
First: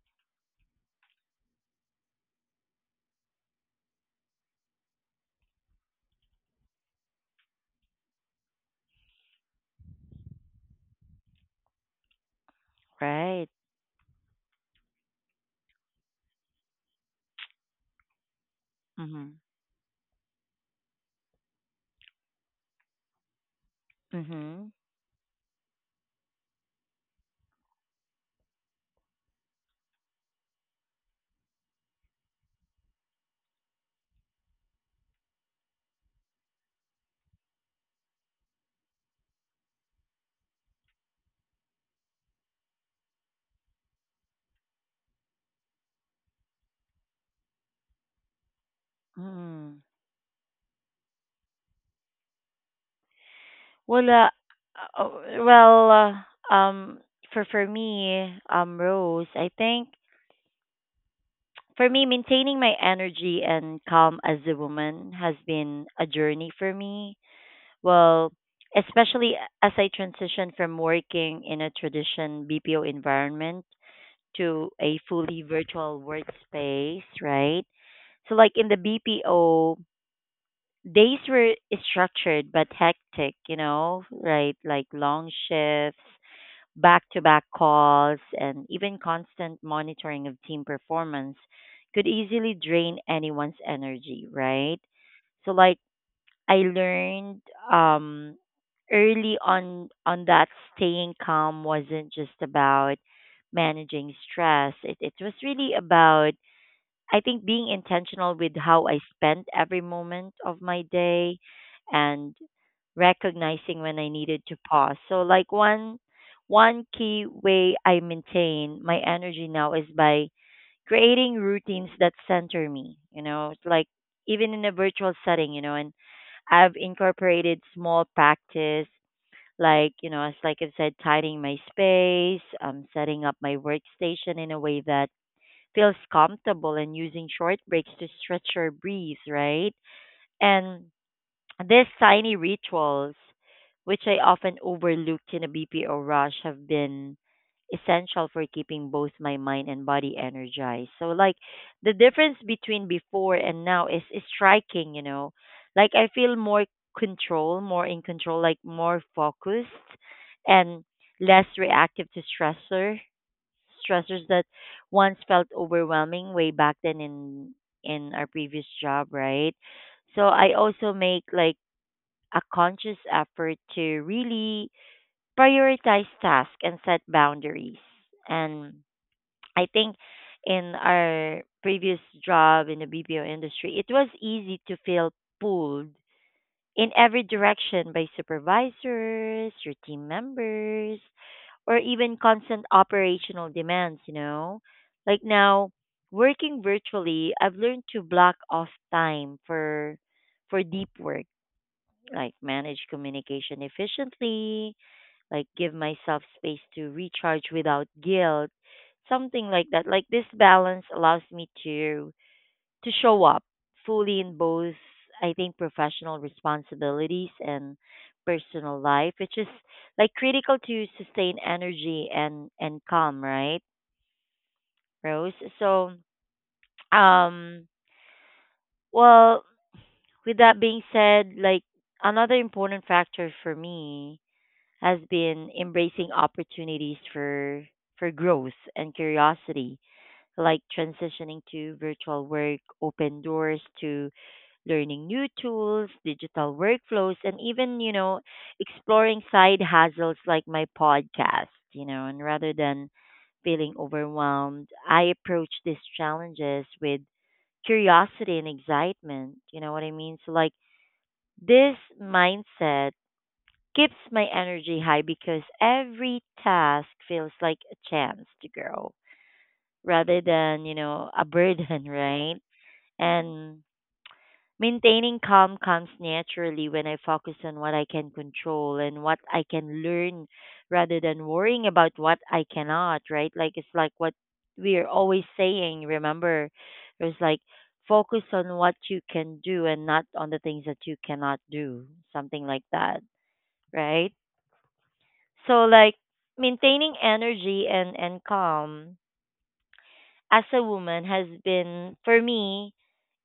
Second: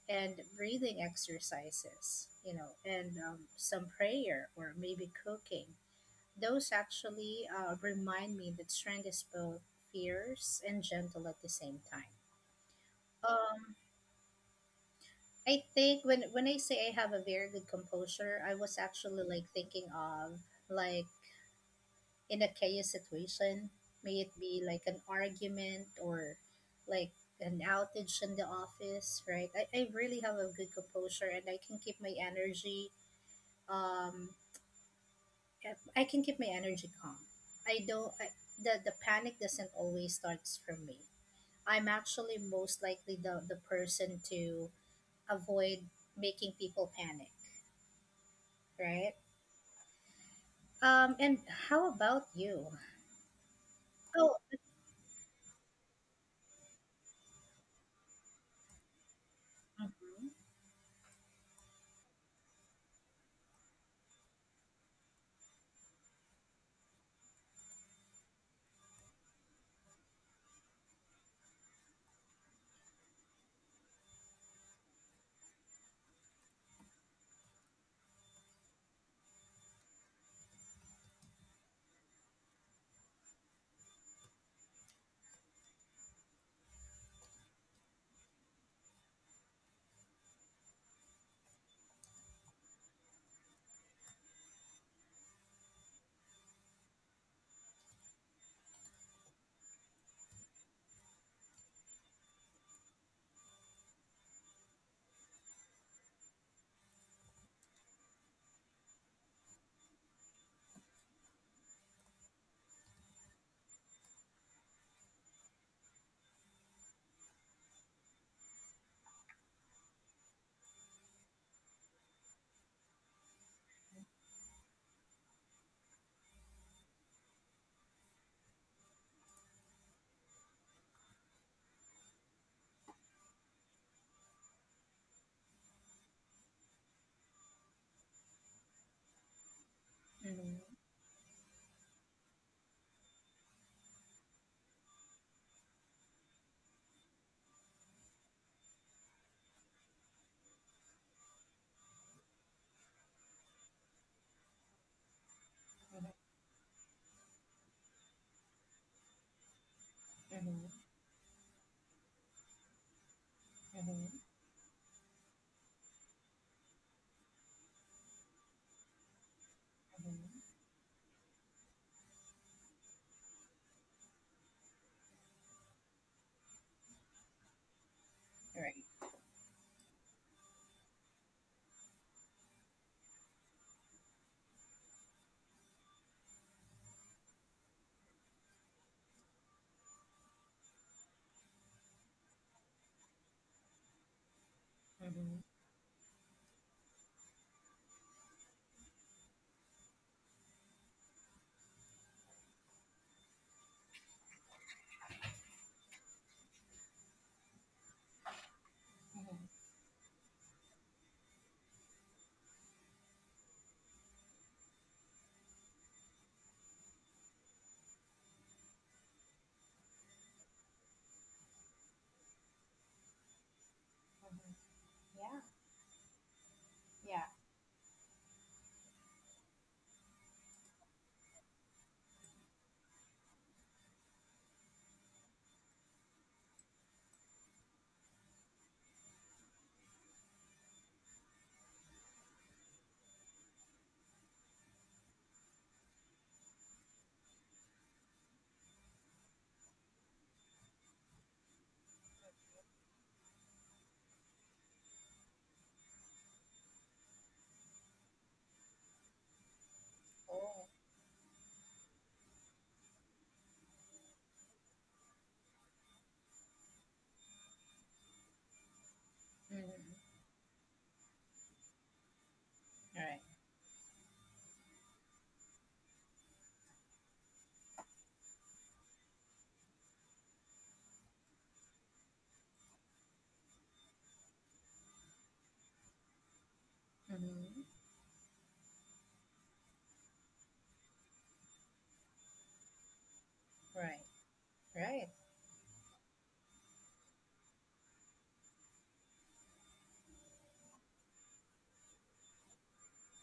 and breathing exercises, you know, and some prayer or maybe cooking. Those actually remind me that strength is both fierce and gentle at the same time. Right. Um, I think when I say I have a very good composure, I was actually Mm-hmm. like thinking of like in a chaos situation, may it be Mm-hmm. like an argument or like an outage in the office, right? I really have a good composure and I can keep my energy um I can keep my energy calm. I don't I, The panic doesn't always starts from me. I'm actually most likely the person to avoid making people panic, right? Mm-hmm. And how about you? Well, uh, Oh, uh, well, uh, um, for for me, Rose, I think mhm, for me, maintaining my energy and calm as a woman has been a journey for me. Well, especially as I transitioned from working in a tradition BPO environment to a fully virtual workspace, right? So, like in the BPO, days were structured but hectic, you know, right? Like long shifts, back to back calls, and even constant monitoring of team performance could easily drain anyone's energy, right? So, like, I learned um, early on that staying calm wasn't just about managing stress. It was really about I think being intentional with how I spent every moment of my day and recognizing when I needed to pause. So like one key way I maintain my energy now is by creating routines that center me, you know, it's like even in a virtual setting, you know, and I've incorporated small practice, like, you know, as like I've said, tidying my space, setting up my workstation in a way that feels comfortable and using short breaks to stretch or breathe, right? mhm, And these tiny rituals, which I often overlook in a BPO rush, have been essential for keeping both my mind and body energized. So, like, the difference between before and now is striking, you know. Like, I feel more control, more in control, like more focused mhm, mhm, and less reactive to mhm. stressors that once felt overwhelming way back then in our previous job, right? So I Mhm. also make like a conscious effort to really prioritize tasks and set boundaries. And Right. I think in our previous job in the BPO industry, it was easy to feel pulled in every direction by supervisors, your team members, or even constant operational demands, you know? Like Mhm. now, working virtually, I've learned to block off time for deep work like manage communication efficiently, like give myself space to recharge without guilt, Mhm. something like that. Like this balance allows me to show up fully in both I think professional responsibilities and personal life, which is like critical to sustain energy and calm, right, Mhm. Rose? Yeah. So, Yeah. um, well, with that being said, like another important factor for me has been embracing opportunities for growth and curiosity, like transitioning to virtual work, open doors to learning new tools, digital workflows, and even, you know, exploring side hustles like my podcast, you know, and rather than feeling overwhelmed, I approach these challenges with curiosity and excitement. You know what I mean? So like Oh. this mindset keeps my energy high because every task feels like a chance to grow Mhm. rather than, you know, a burden, right? Right. And maintaining calm comes naturally when I focus on what I can control and what I can learn rather than worrying about what I cannot, right? Like it's like what we're always saying, remember? It was like Mhm. focus on what you can do and not on the things that you cannot do, something like that, Right. right? Right. So like maintaining energy and calm as a woman has been for me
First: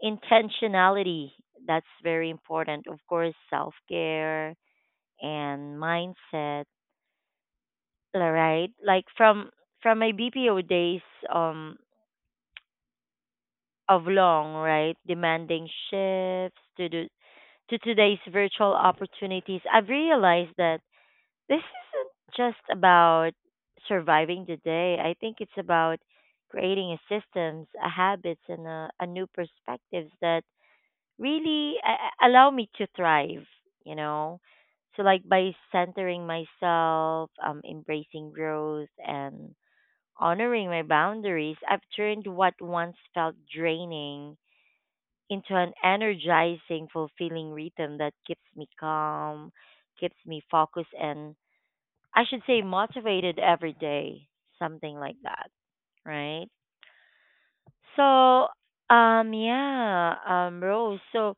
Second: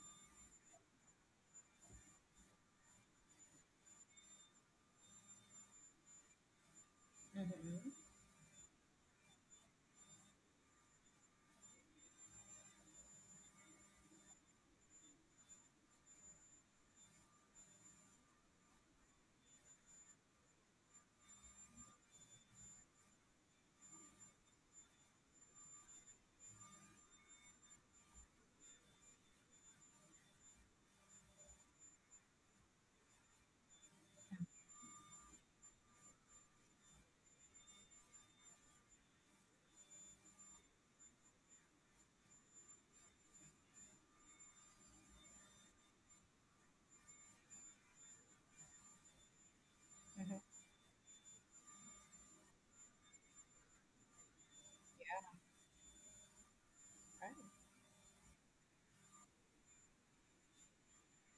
intentionality. That's very important. Of course, self-care and mindset, Mhm. all right? Like from my BPO days um of long, right? Demanding shifts to the to today's virtual opportunities. I've realized that this isn't just about surviving the day. I think it's about creating a systems, a habits, and a new perspectives that really allow me to thrive. You know, so like by centering myself, embracing growth, and honoring my boundaries, I've turned what once felt draining into an energizing, fulfilling rhythm that keeps me calm, keeps Mhm. me focused, and I should say motivated every day, something like that, right? Right. So, yeah, Rose. So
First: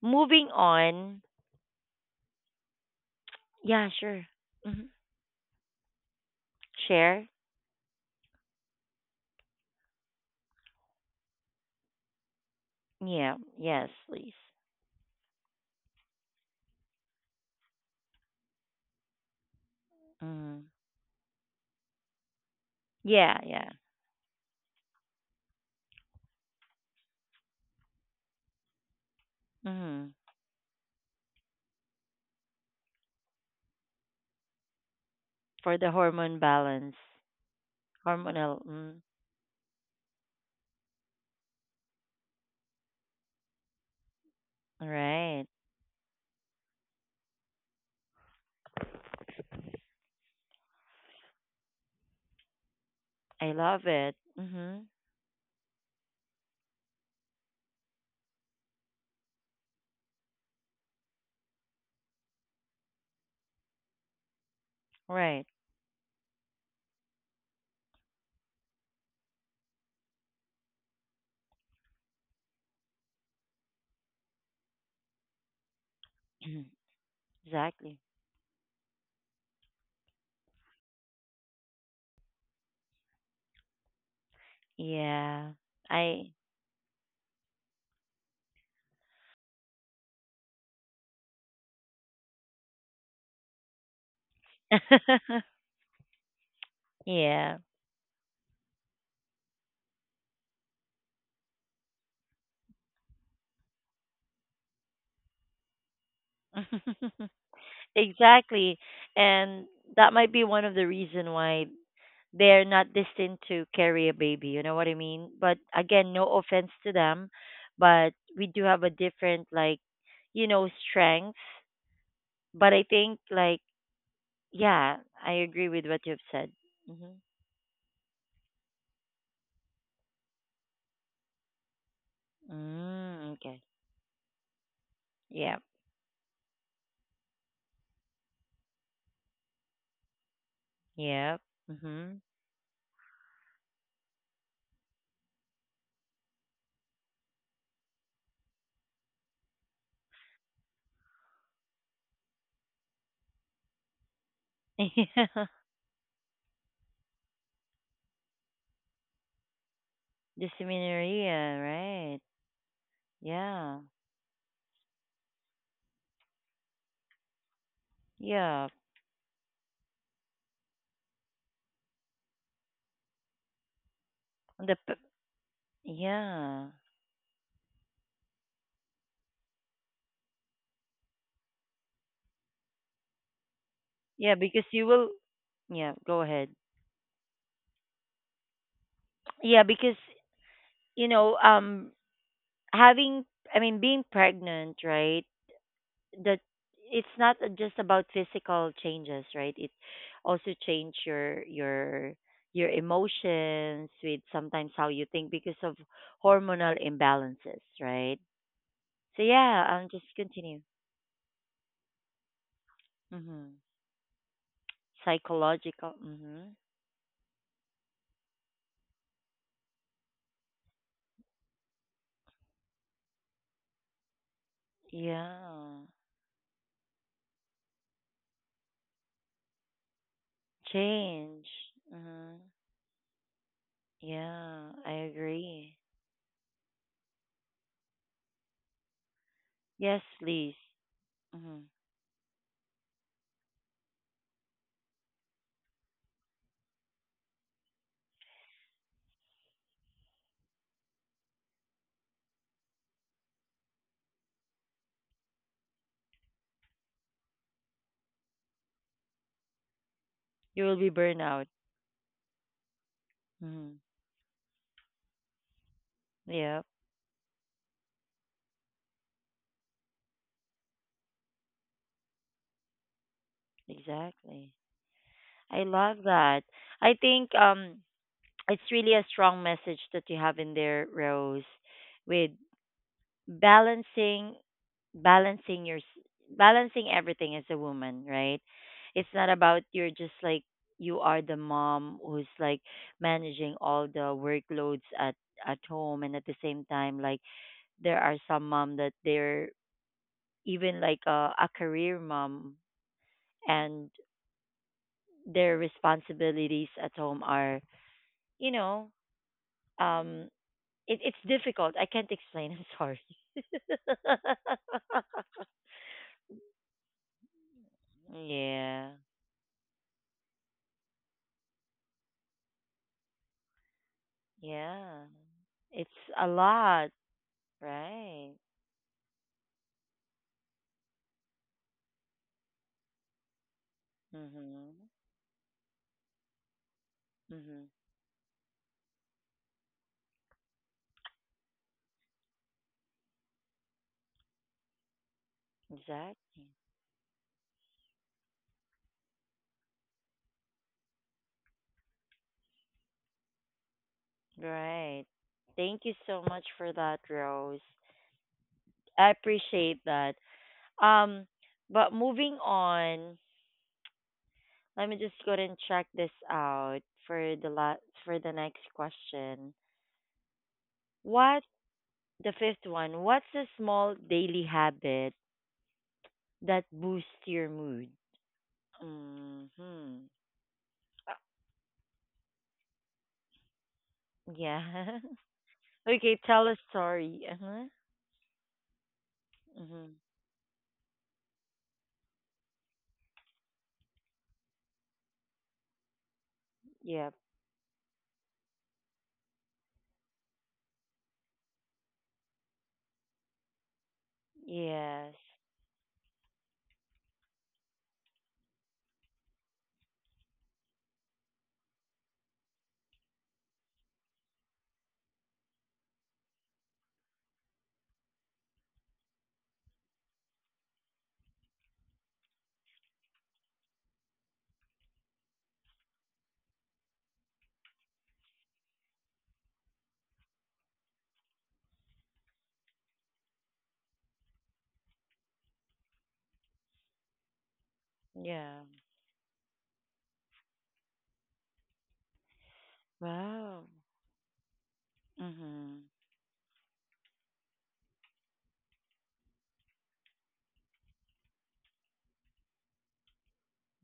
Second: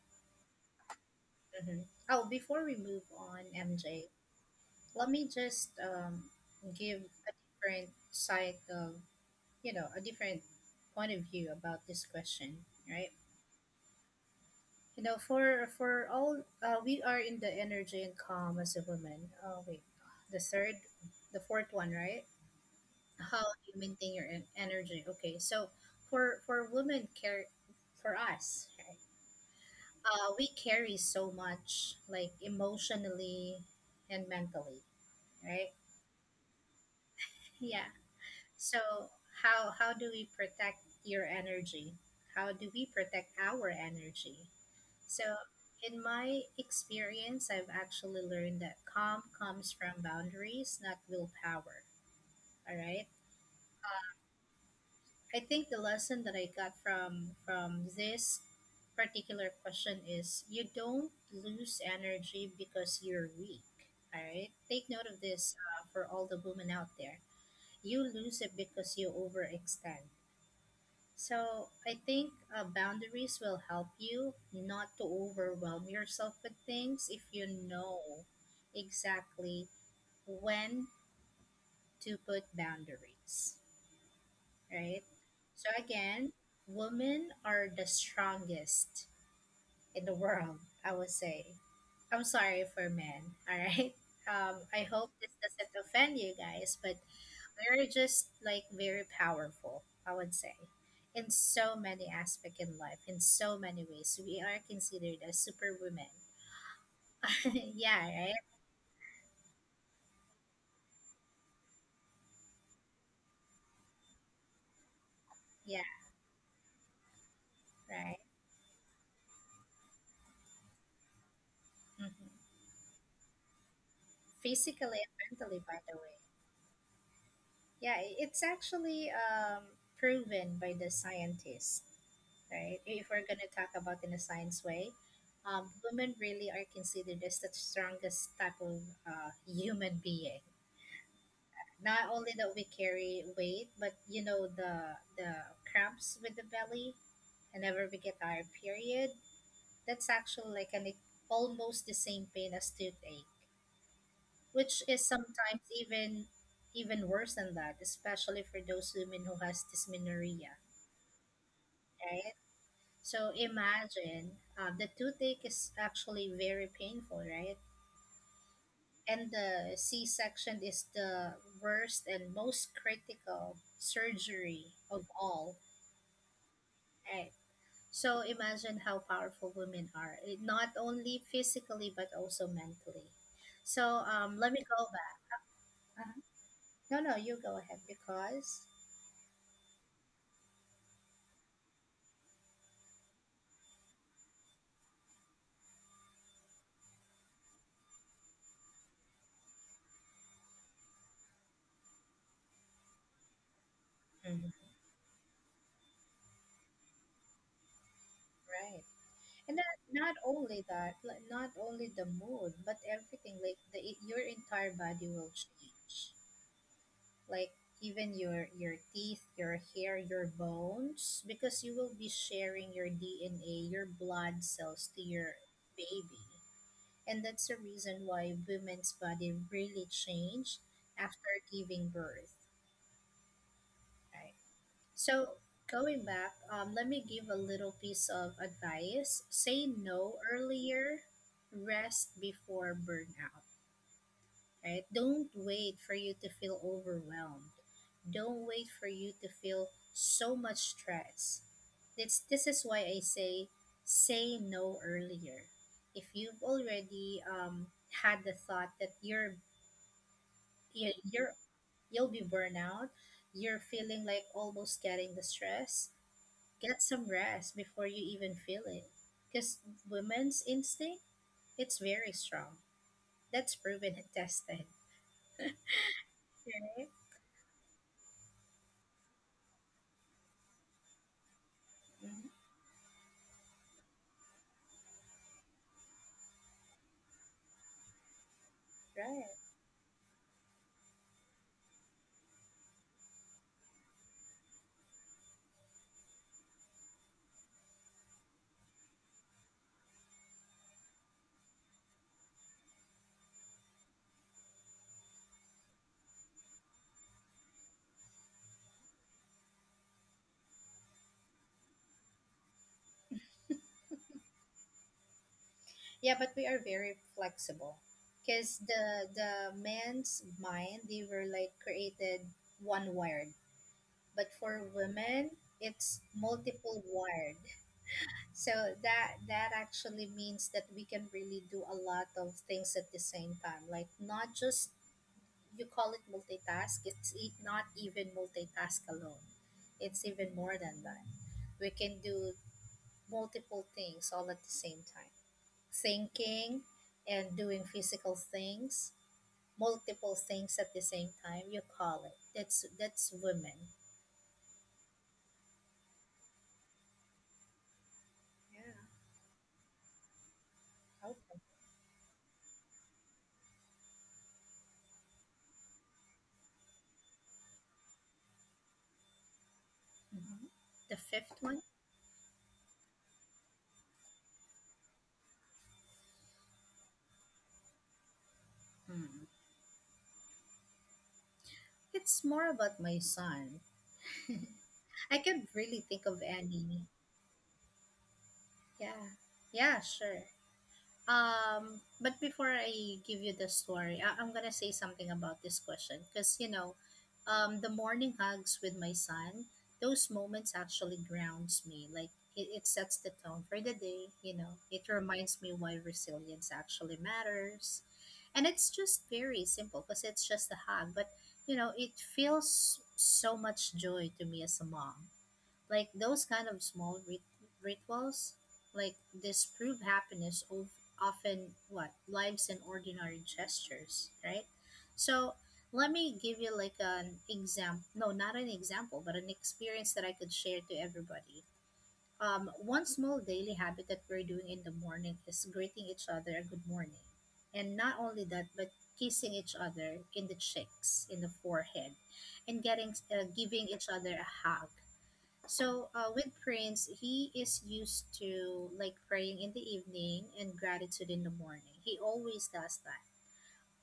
moving on. Mhm. Oh, before we move on, Yeah, MJ, sure. Hmm. let me just give Share. a different side of you know a different point of view about this question, right? Yeah. Yes, please. You know, for all we are in the energy and calm as a woman. Oh wait, the Mm. third, the fourth one, right? Yeah. How Yeah. you maintain your energy, okay, so for women care for us, Hmm. We carry so much like emotionally and mentally, right? For the hormone balance, Yeah, hormonal. so Mm. How do we protect your energy, how do we protect our energy? So Right. in my experience I've actually learned that calm comes from boundaries, not willpower, all right? I love it. Hmm. I think the lesson that I got from this particular question is you don't lose energy because you're weak. All right, take note of Right. this for all the women out there. You lose it because you overextend. So I think boundaries will help you not to overwhelm yourself with things if you Exactly. know exactly when to put boundaries, right? Yeah. So I. again, women are the strongest in the world, I would say. I'm sorry for men, all right? I hope this doesn't offend you guys, but Yeah. we are just like very powerful, I would say, in so many aspects in life, in so many ways. We are considered as superwomen. Yeah, right? Exactly. And that might be one of the reason why they're not destined to carry a baby, you know what I mean? But Yeah, again, no offense to them, but right. we do have a different like, you know, strength. Hmm. But I think like yeah, Physically and I mentally, agree by with the what way. you've said. Mhm. Yeah, it's actually proven by the scientists, right? If we're Mm, going to okay. talk about in a science way, Yeah. Women really are considered as the strongest type of human being. Yeah. Not Mhm. only that we carry weight, but the cramps with the belly, whenever we get our period, that's actually like an almost the same pain as toothache which is Yeah. sometimes even worse than that, especially for those women who has dysmenorrhea, Dysmenorrhea, right? right? So Yeah. imagine the toothache is actually very painful, right? Yeah. And the C-section is the worst and most critical surgery The p- of all, yeah. right? So imagine how powerful women are, eh, not only physically but also mentally. So Yeah, let me because go you will. back. Yeah, go Uh-huh. ahead. No, no, you go ahead because. Yeah, because you know, having, I mean, being pregnant, right? That it's not just about physical changes, right? It also change your emotions with Mhm. sometimes how you think because of hormonal imbalances, right? Right. So And yeah, that, I'll just not continue. only that, like, not only the mood, but everything Mm-hmm. like the your entire body will Psychological. change. Mm-hmm. Like even your teeth, your hair, your bones because you will be sharing your DNA, your blood cells to your Yeah. baby. And that's the reason why women's body really change after Change. giving birth, Mm-hmm. right? Yeah, I So agree. going back, let me give a little piece of advice. Say Yes, no please. earlier, Hmm. rest before burnout. Right? Don't wait for you to feel overwhelmed. Don't wait for you to feel so much stress. This is why I say say no earlier. If you've already had the thought that You will be you're you're- burnout. you'll be burnout, you're Mm-hmm. feeling like almost getting the stress. Yep, Get some rest before you even feel it. Because women's instinct, it's very strong. That's proven and exactly. tested. I love that. Right? I think it's really a strong message that you have in there, Rose, with Mhm. balancing balancing your s- balancing everything as a woman, right? It's not Right. about you're just like you are the mom who's like managing all the workloads at home, and at the same time, like, there are some mom that they're even like a career mom, and their responsibilities at home are you know um it's difficult. I can't explain, I'm sorry. Yeah, but we are very flexible. Because Yeah. the men's mind, they were like created one wired. But for Yeah, women, it's it's a multiple lot, wired. right? So that actually means that we can really do a lot of things at the same time. Like not just Mhm. you call it multitask, not Mhm. even multitask alone, it's even more than that. We can do multiple things all at the same time, Exactly. thinking and doing physical things, multiple things at the same time, you call it, that's women. Right. Thank you so much for that, Rose. Yeah. I appreciate that. Um, Okay. but moving on, let me just go ahead and check this out for for the next question. Hmm, the fifth What, one. the fifth one? What's a small daily habit that boosts your mood? Hmm, Mm-hmm. it's more about my son. Yeah. I can't really think Okay, of tell a any. story. Uh-huh. Yeah, yeah, Mm-hmm. sure. But before I give you the story, I'm gonna say something about this question because you know, Yep. The morning hugs with my son, those moments actually grounds me. Like it sets the tone for the day. You know, it Yes. reminds me why resilience actually matters, and it's just very simple because it's just a hug. But you know, it feels so much joy to me as a mom, like those kind of rituals, like disprove happiness of often what lives in ordinary gestures, right? So let me give you like an example. No, not an example, but an experience that I could share to everybody. One small daily habit that we're doing in the morning is greeting each other a good morning. And not only that, Yeah. but kissing each other in the cheeks, in the forehead, and getting Wow. giving each other a hug. Mm-hmm. So with Prince, he is used to like praying in the evening and gratitude in the morning. He always does that.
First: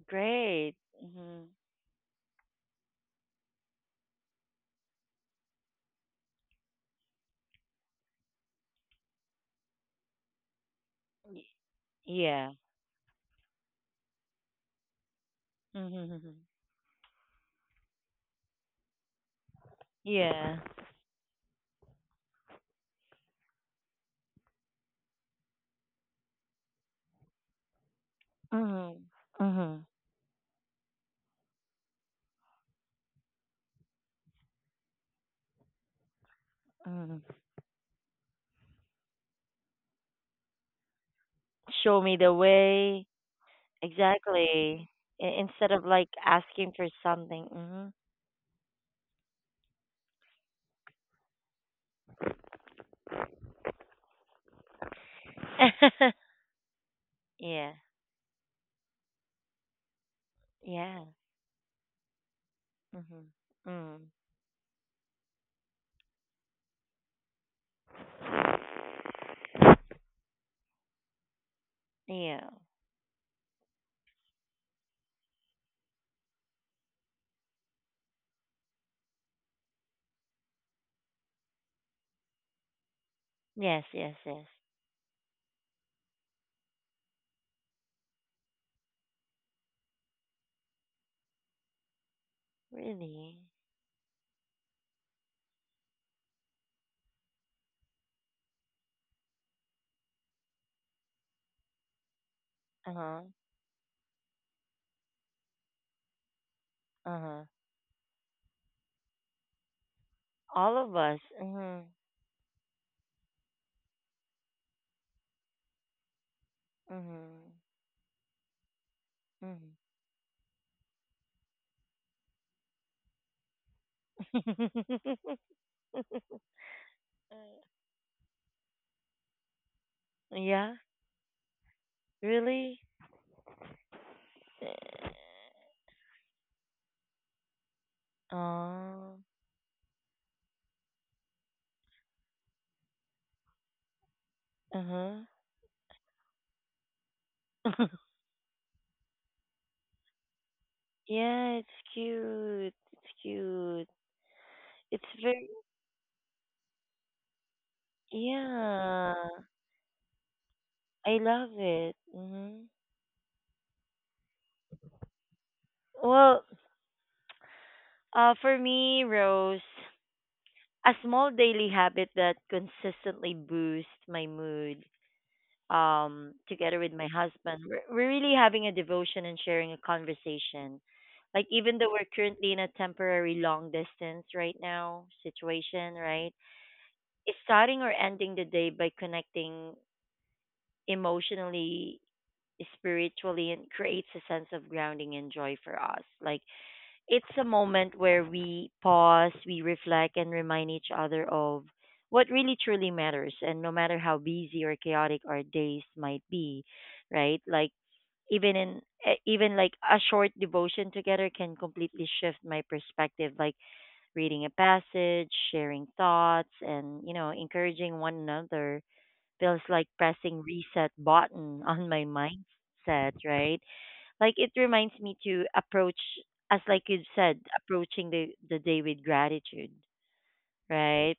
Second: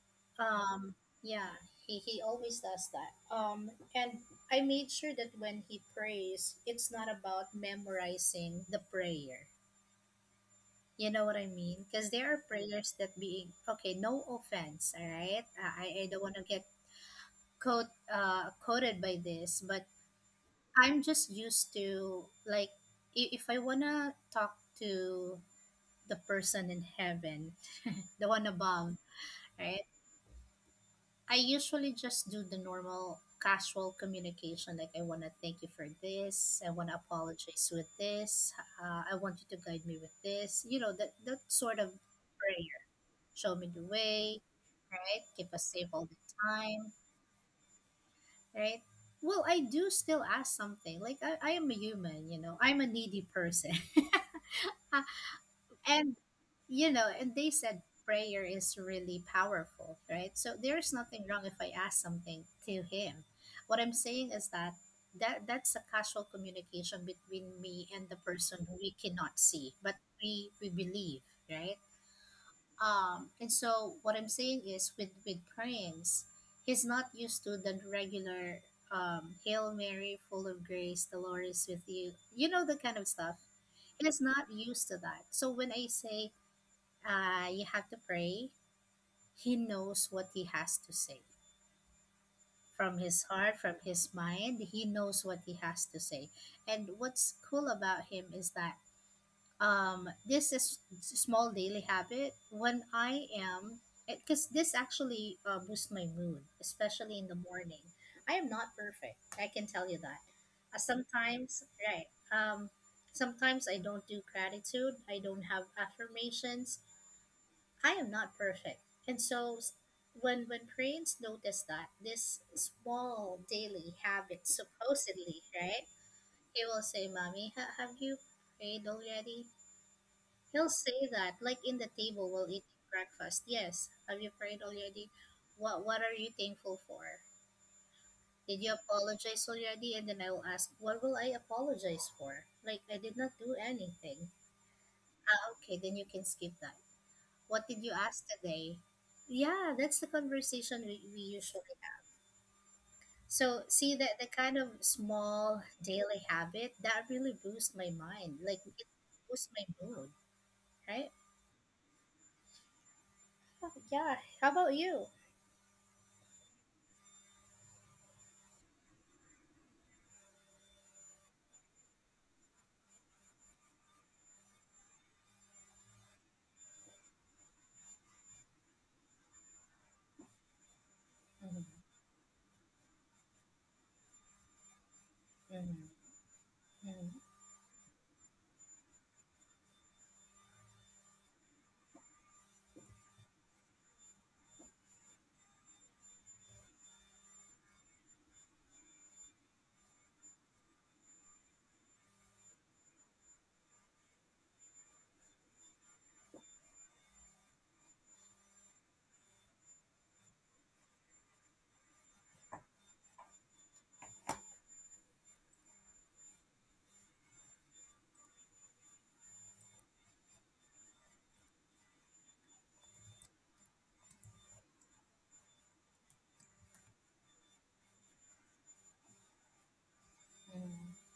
Great. Um, Mm-hmm. yeah, he always does that. And I made sure that when he prays, it's not about memorizing the prayer. You know what Y- I mean? Because there are Yeah. prayers that being okay. No offense, all right. I don't Mm-hmm. want to get quote quoted by this, but Yeah. I'm just used to like if I wanna talk to the person in heaven, the one above, Mhm. right? Mhm. I usually just do the normal casual communication like I want to thank you for this, I want to Mhm. apologize with this, I want you to guide me with this. You know, that that sort of Show me the prayer. way. Show me the way, Exactly. right? I- Keep us Instead of safe all like the asking for time, something. Mhm. right? Well, I do still ask something. Like I am a human, you know. I'm a needy person. And you know, and they Yeah. said prayer is really powerful, right? So there's Yeah. nothing wrong if I ask something to him. Mhm. What I'm Mm. saying is that that's a casual communication between me and the person who we cannot see, but we believe, right? Yeah. And so what I'm saying is with prayings, he's not used to the regular, Hail Mary, full of grace, the Lord is with you, you know, the kind of stuff. Yes, yes, He's not yes. used to that. So when I say you have to pray, he knows what he has to say from his Really. heart, from his mind. He knows what he has to say. And what's cool about him is that this is small daily habit. When Uh-huh. I am, because this actually boosts my mood, especially in the Uh-huh. morning. I am not perfect. I can tell you that. All of us. Sometimes, Mhm. right? Um, sometimes I don't do gratitude. I don't have affirmations. Mhm. I am not perfect. And so s- when parents notice that this small daily habit Mhm. supposedly, right? He will say, "Mommy, have you prayed already?" He'll Yeah. say that like in the table while eating Really? breakfast. "Yes, have you prayed Eh. already? What are you thankful for? Did you Oh. apologize already?" And then I will ask, "What will I apologize for? Like I did not do anything." Uh-huh. Ah, okay, then you can skip that. What did you ask today? Yeah, that's the conversation we Yeah, it's usually have. cute. It's So, cute. see that the kind of It's very, small daily habit that really boosts my mind. Like, it yeah. boosts my mood, right? I love it. Hmm. Yeah. How about you? Well, for me, Rose, a small daily habit that consistently boosts my mood. Together with my husband, we're really having a devotion and sharing a conversation. Like, even Mm-hmm. though we're currently in a temporary long distance right now situation, Mm-hmm. right? Mm-hmm. It's starting or ending the day by connecting emotionally, spiritually, and creates a sense of grounding and joy for us. Like, it's a moment where we pause, we reflect, and remind each other of what really truly matters. And no matter how busy or chaotic our days might be, right? Like, even in even like a short devotion together can completely shift my perspective, like reading a passage, sharing thoughts, and, you know, encouraging one another feels like pressing reset button on my mindset, right? Like, it reminds me to approach, as like you said, approaching the day with gratitude, right?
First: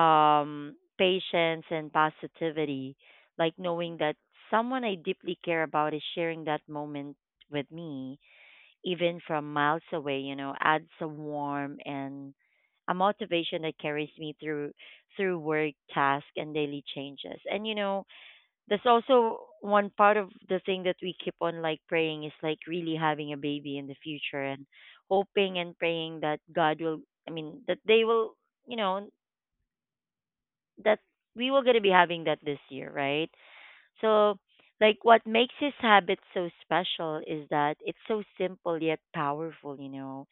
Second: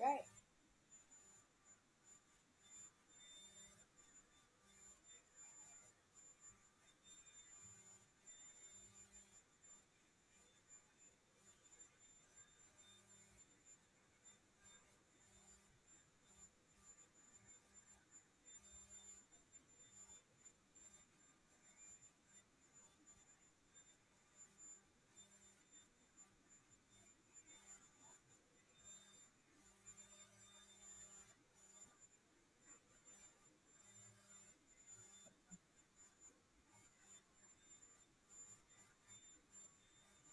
Right. Patience and positivity. Like knowing that someone I deeply care about is sharing that moment with me, even from miles away, you know, adds a warm and a motivation that carries me through work, task, and daily changes. And you know, that's also one part of the thing that we keep on like praying is like really having a baby in the future and hoping and praying that God will, I mean, that they will, you know, that we will going to be having that this year, right? So, like, what makes his habit so special is that it's so simple yet powerful. You know,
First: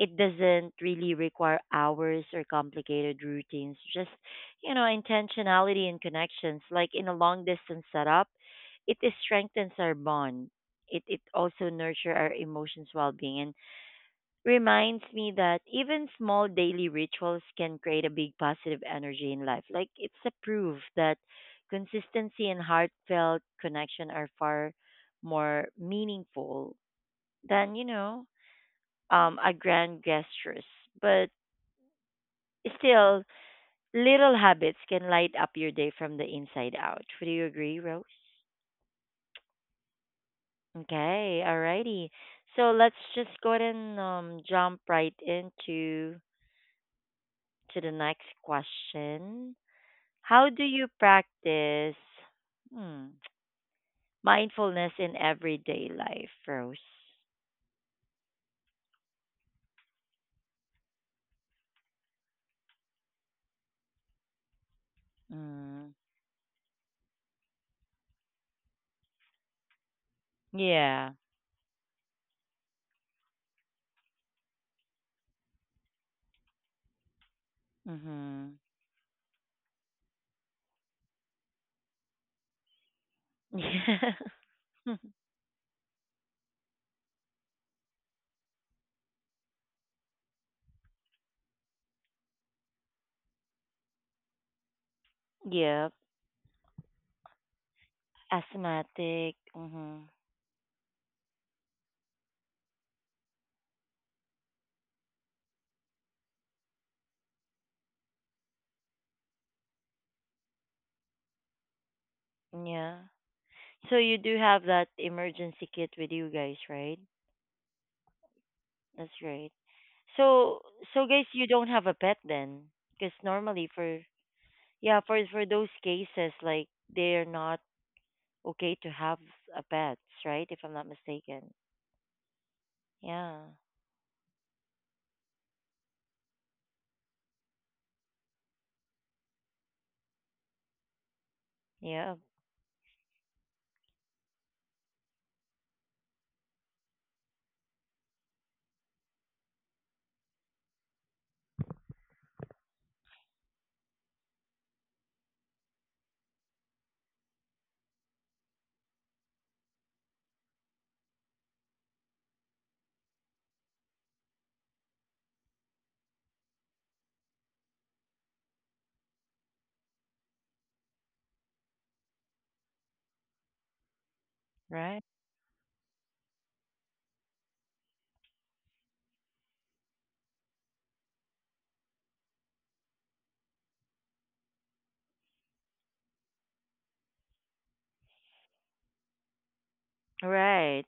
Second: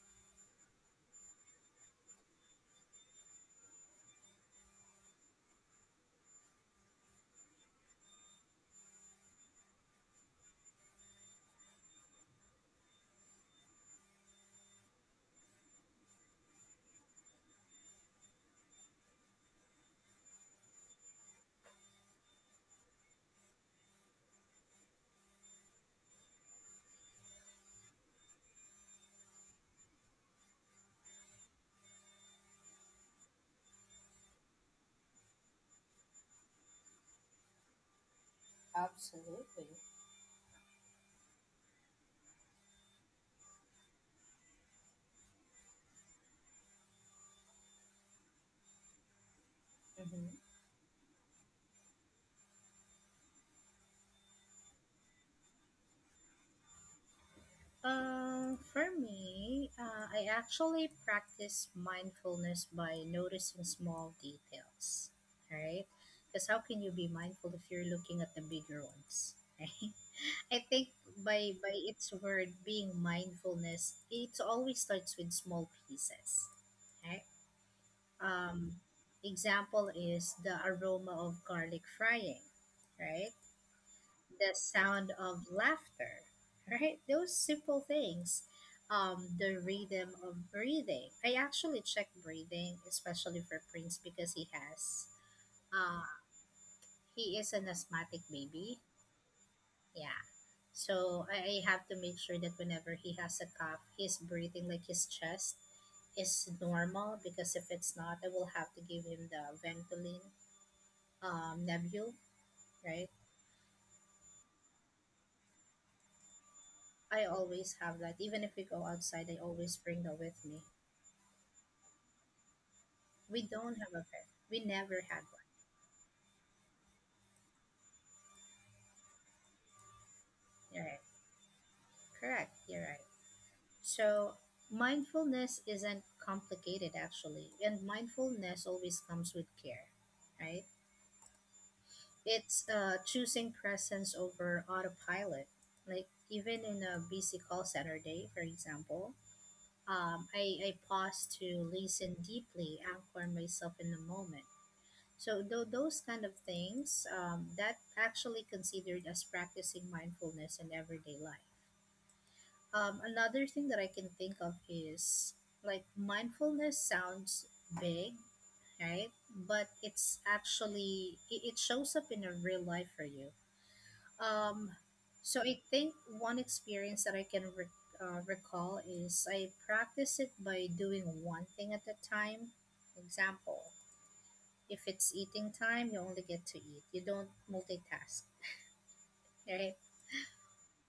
it doesn't really require hours or complicated routines, just, you know, intentionality and connections. Like in a long distance setup, it is strengthens our bond. It also nurture our emotions well-being and reminds me that even small daily rituals can create a big positive energy in life. Like, it's a proof that consistency and heartfelt connection are far more meaningful than, a grand gestures. But still, little habits can light up your day from the inside out. Would you agree, Rose? Absolutely. Okay, alrighty. So let's just go ahead and jump right into to the next question. How Mm-hmm. do you practice, hmm, mindfulness in everyday life, Rose? For me, I actually practice mindfulness by noticing small details, Mm, right? Because how can you be mindful if you're looking at the bigger ones, right? I think yeah. by its word, being mindfulness, it always starts with small pieces, right? Mhm. Um, example is the aroma of garlic frying, right? The Yeah. sound of laughter, right? Those simple things, the rhythm of breathing. I actually check breathing, especially for Prince, because he has, Yep. uh, he is an asthmatic baby. Asthmatic. Mhm. Yeah. So I have to make sure that whenever he has a cough, he's breathing, like his chest is normal, because if it's not, I will have to give him the Ventolin Nebul, Yeah. right? So you do have that emergency kit with you guys, right? I always have that. Even if we go That's outside, I great. always bring that with So, me. so guys, you don't have a pet then, because We normally don't have for, a fair. We yeah, never had for one. those cases, like, they're not okay to have a pets, right? If I'm not You're right. mistaken. Correct. You're right. Yeah. So mindfulness isn't complicated actually, and mindfulness always comes with care, right? Yeah. It's choosing presence over autopilot. Like even in a busy call center day, for example, I pause to listen deeply, anchor myself in the moment. So those kind of things that actually considered as practicing mindfulness in everyday life. Another thing that I can think of is like mindfulness sounds big, right? But it's actually, it shows up in a real life for you. Um, Right. so I think one experience that I can recall is I practice it by doing one thing at a time. Example: if it's eating time, you only get to eat. You don't multitask, right? Right.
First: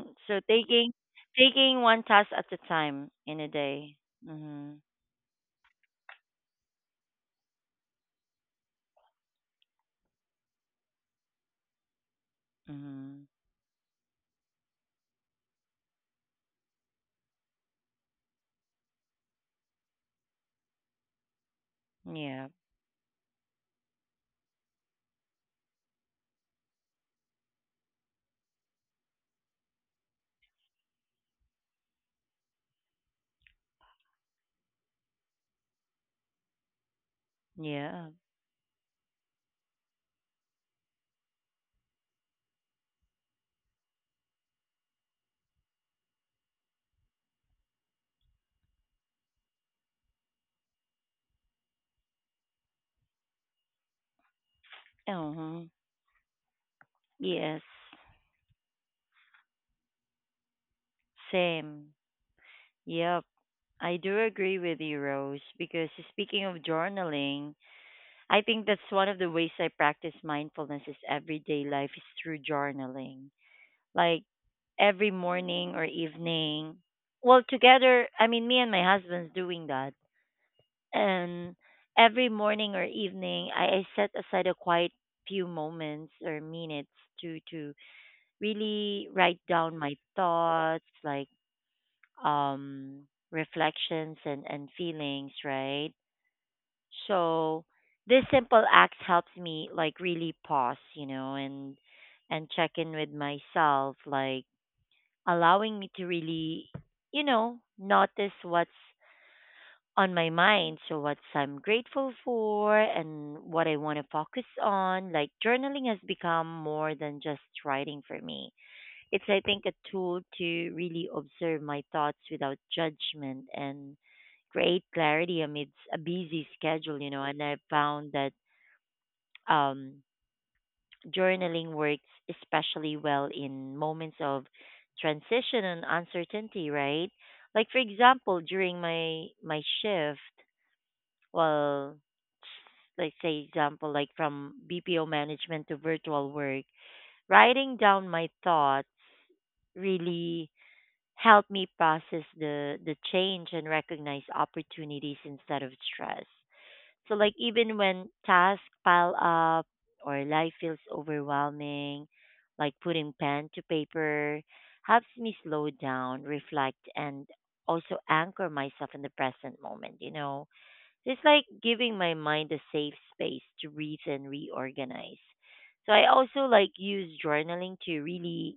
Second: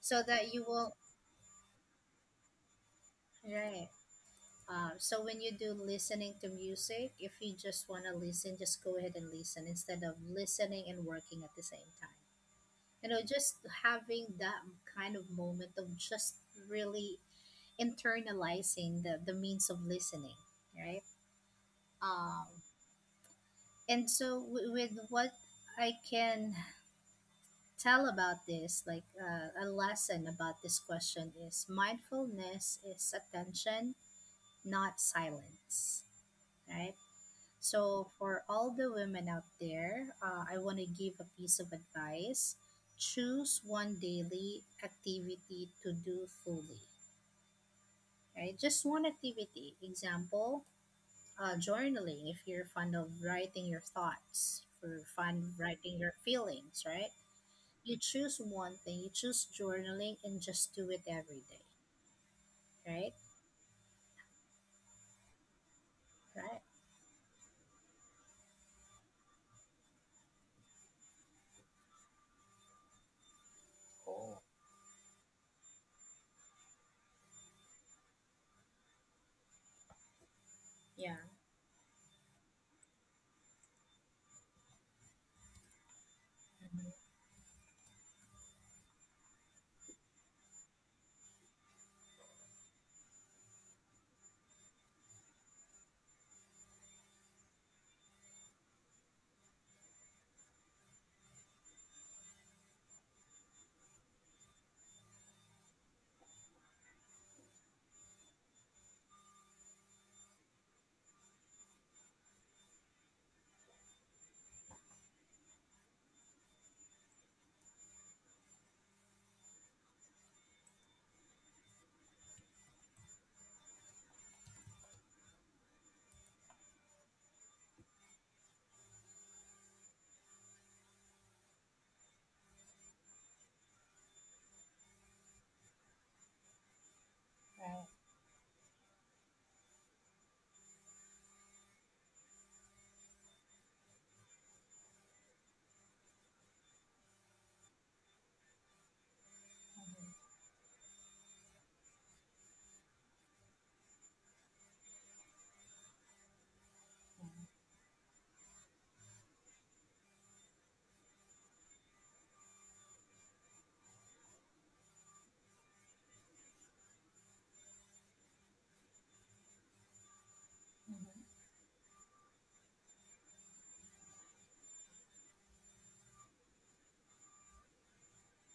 So So that you will, taking, taking one task at a time in a right? day. Mhm. So when you do listening to music, if you just want to listen, just go ahead and listen instead of listening and working at the same time. You know, Mhm. just having that kind of moment of just really internalizing the means of listening, right? Um, Yeah. and so with what I can tell about this, like a lesson about this question is mindfulness is attention, not silence, right? Yeah. So, for all the women out there, I want to give a piece of advice. Choose one daily activity to do fully, right? Just one activity. Example, journaling, if you're fond of writing your thoughts, for fun Uh-huh. writing your feelings, right? Yes. You choose one thing, you choose journaling, and just do it every day, Same. right? Yep, I do agree with you, Rose, because speaking of Right. journaling, I think that's one of the ways I practice mindfulness is everyday life is through journaling. Like every morning or evening. Well, together, I mean, me and my husband's doing that. Yeah. And every morning or evening, I set aside a quiet few moments or Hmm. minutes to really write down my thoughts, like, um, reflections, and feelings, right? So this simple act helps me like really pause, you know, and check in with myself, like allowing me to really, you know, notice what's on my mind. So what I'm grateful for and what I want to focus on. Like, journaling has become more than just writing for me. It's, I think, a tool to really observe my thoughts without judgment and create clarity amidst a busy schedule, you know. And I found that um, journaling works especially well in moments of transition and uncertainty, right? Like for Right. example, during my my shift, well, let's say example like from BPO management to virtual work, writing down my thoughts really helped me process the change and recognize opportunities instead of stress. So like even when tasks pile up or life feels overwhelming, like putting pen to paper helps me slow down, reflect, and also anchor myself in the present moment, you know. It's like giving my mind a safe space to breathe and reorganize. So I also like use journaling to really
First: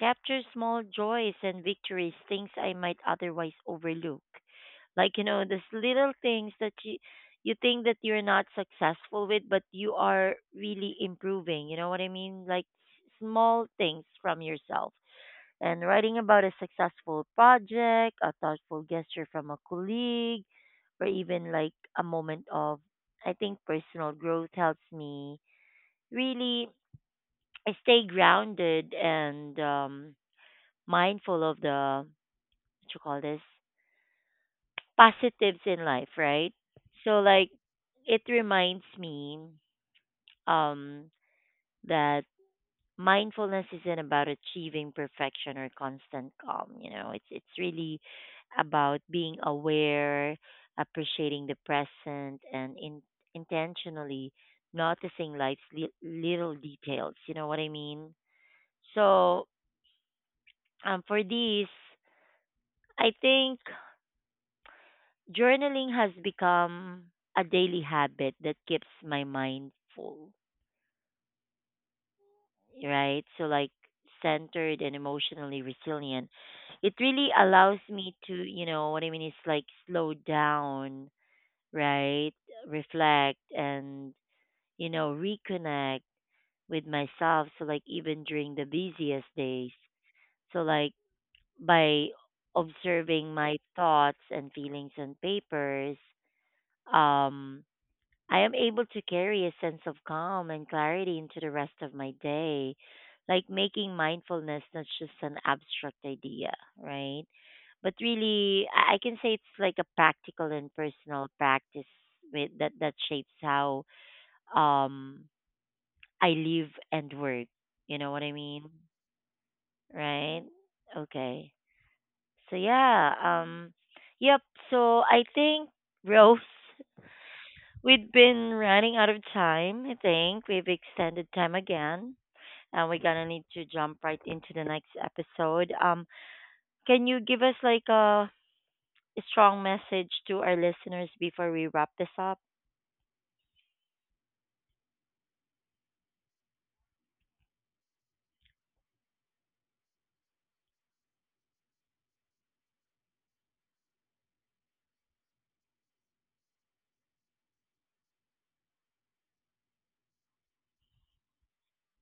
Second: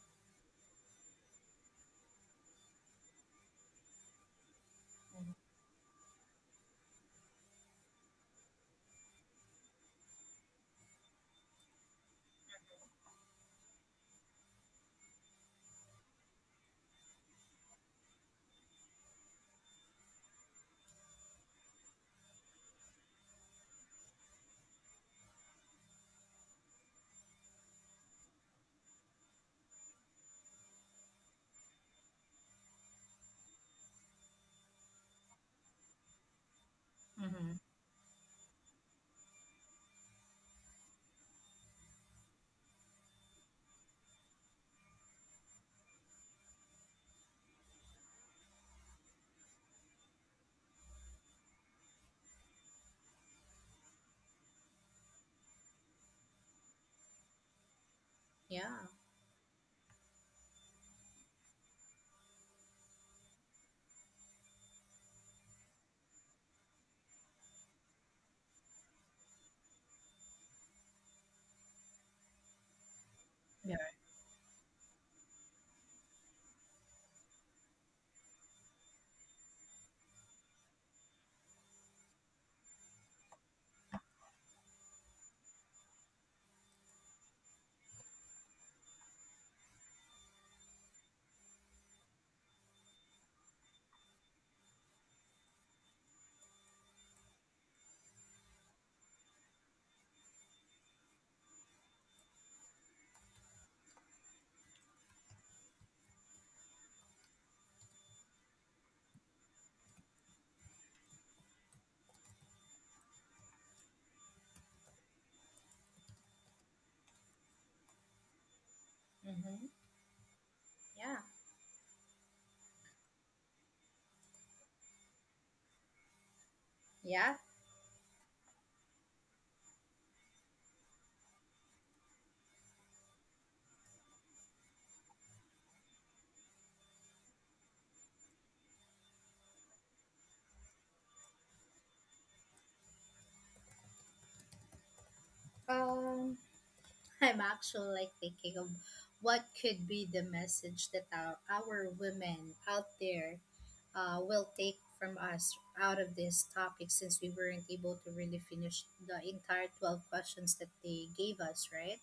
capture small joys and victories, things I might otherwise overlook. Like, you know, these little things that you think that you're not successful with, but you are really improving. You know what I mean? Like small things from yourself. And writing about a successful project, a thoughtful gesture from a colleague, or even like a moment of, I think, personal growth helps me really stay grounded and, mindful of the, what you call this, positives in life, right? So Mm-hmm. Yeah. Mm-hmm. like Mm-hmm. it reminds me um that mindfulness isn't about achieving perfection or constant calm, you know. It's really about being aware, appreciating the present, and in, intentionally noticing life's little details, you know what I mean? Yeah. So, for these, I think, journaling has become a daily habit that keeps my mind full, right? So, like, Yeah. centered and emotionally resilient. It really allows me to, you know, what I mean is like slow down, right? Reflect and, you know, reconnect with myself. So, like, even during the busiest days. So, like, by observing my thoughts and feelings on papers, um, I am able to carry a sense of calm and clarity into the rest of my day, like making mindfulness not just an abstract idea, right? But really, I can say it's like a practical and personal practice with, that that shapes how um I live and work. You know what I mean, Mm-hmm. right? Yeah, Okay. So yeah, yep. So I think, Rose, yeah. we've been running out of time. I think we've extended time again, and we're gonna need to jump right into the next episode. Can you give us like a strong message to our listeners before we wrap this up? Um, I'm actually like thinking of what could be the message that our women out there will take from us out of this topic, since we weren't able to really finish the entire 12 questions that they gave us, right?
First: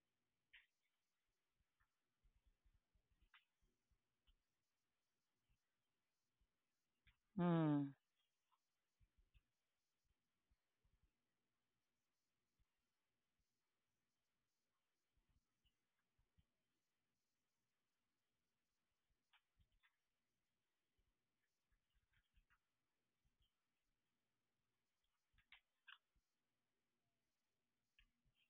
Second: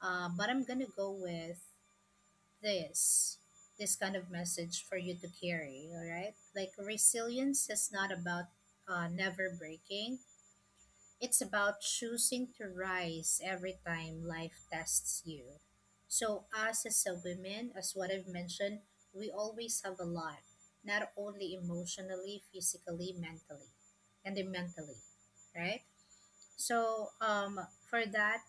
But I'm gonna go with this this kind of message for you to carry, all right? Like resilience is Hmm. not about never breaking. It's about choosing to rise every time life tests you. So, us as a women, as what I've mentioned, we always have a lot, not only emotionally, physically, mentally, and then mentally, right? So, for that,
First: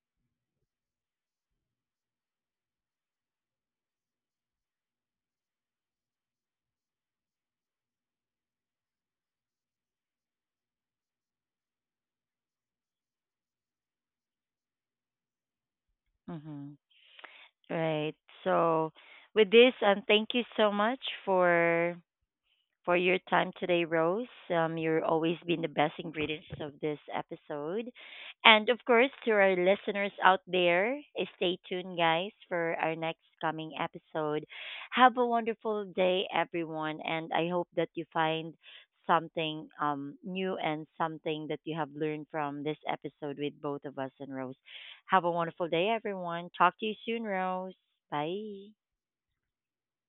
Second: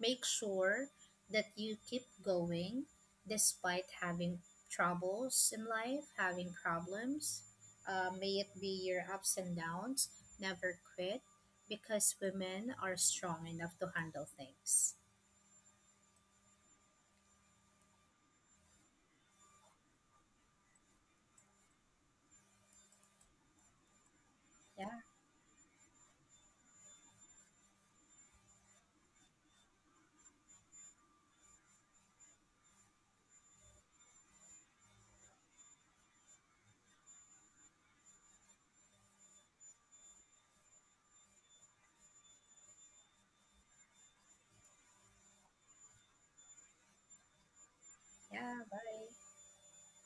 make sure that you keep going despite having troubles in life, having problems. May it be your ups and downs. Never quit because women are strong enough to handle things. Mm-hmm. Right. So, with this, and thank you so much for your time today, Rose. Yeah, You're always been the best ingredients of this episode. And of course, to our listeners out there, eh, stay tuned, guys, for our next coming episode. Have a wonderful day, everyone. And I hope that you find something, new and something that you have learned from this episode with both of us and Rose. Have a wonderful day, everyone. Talk to you soon, Rose. yeah, Bye. bye.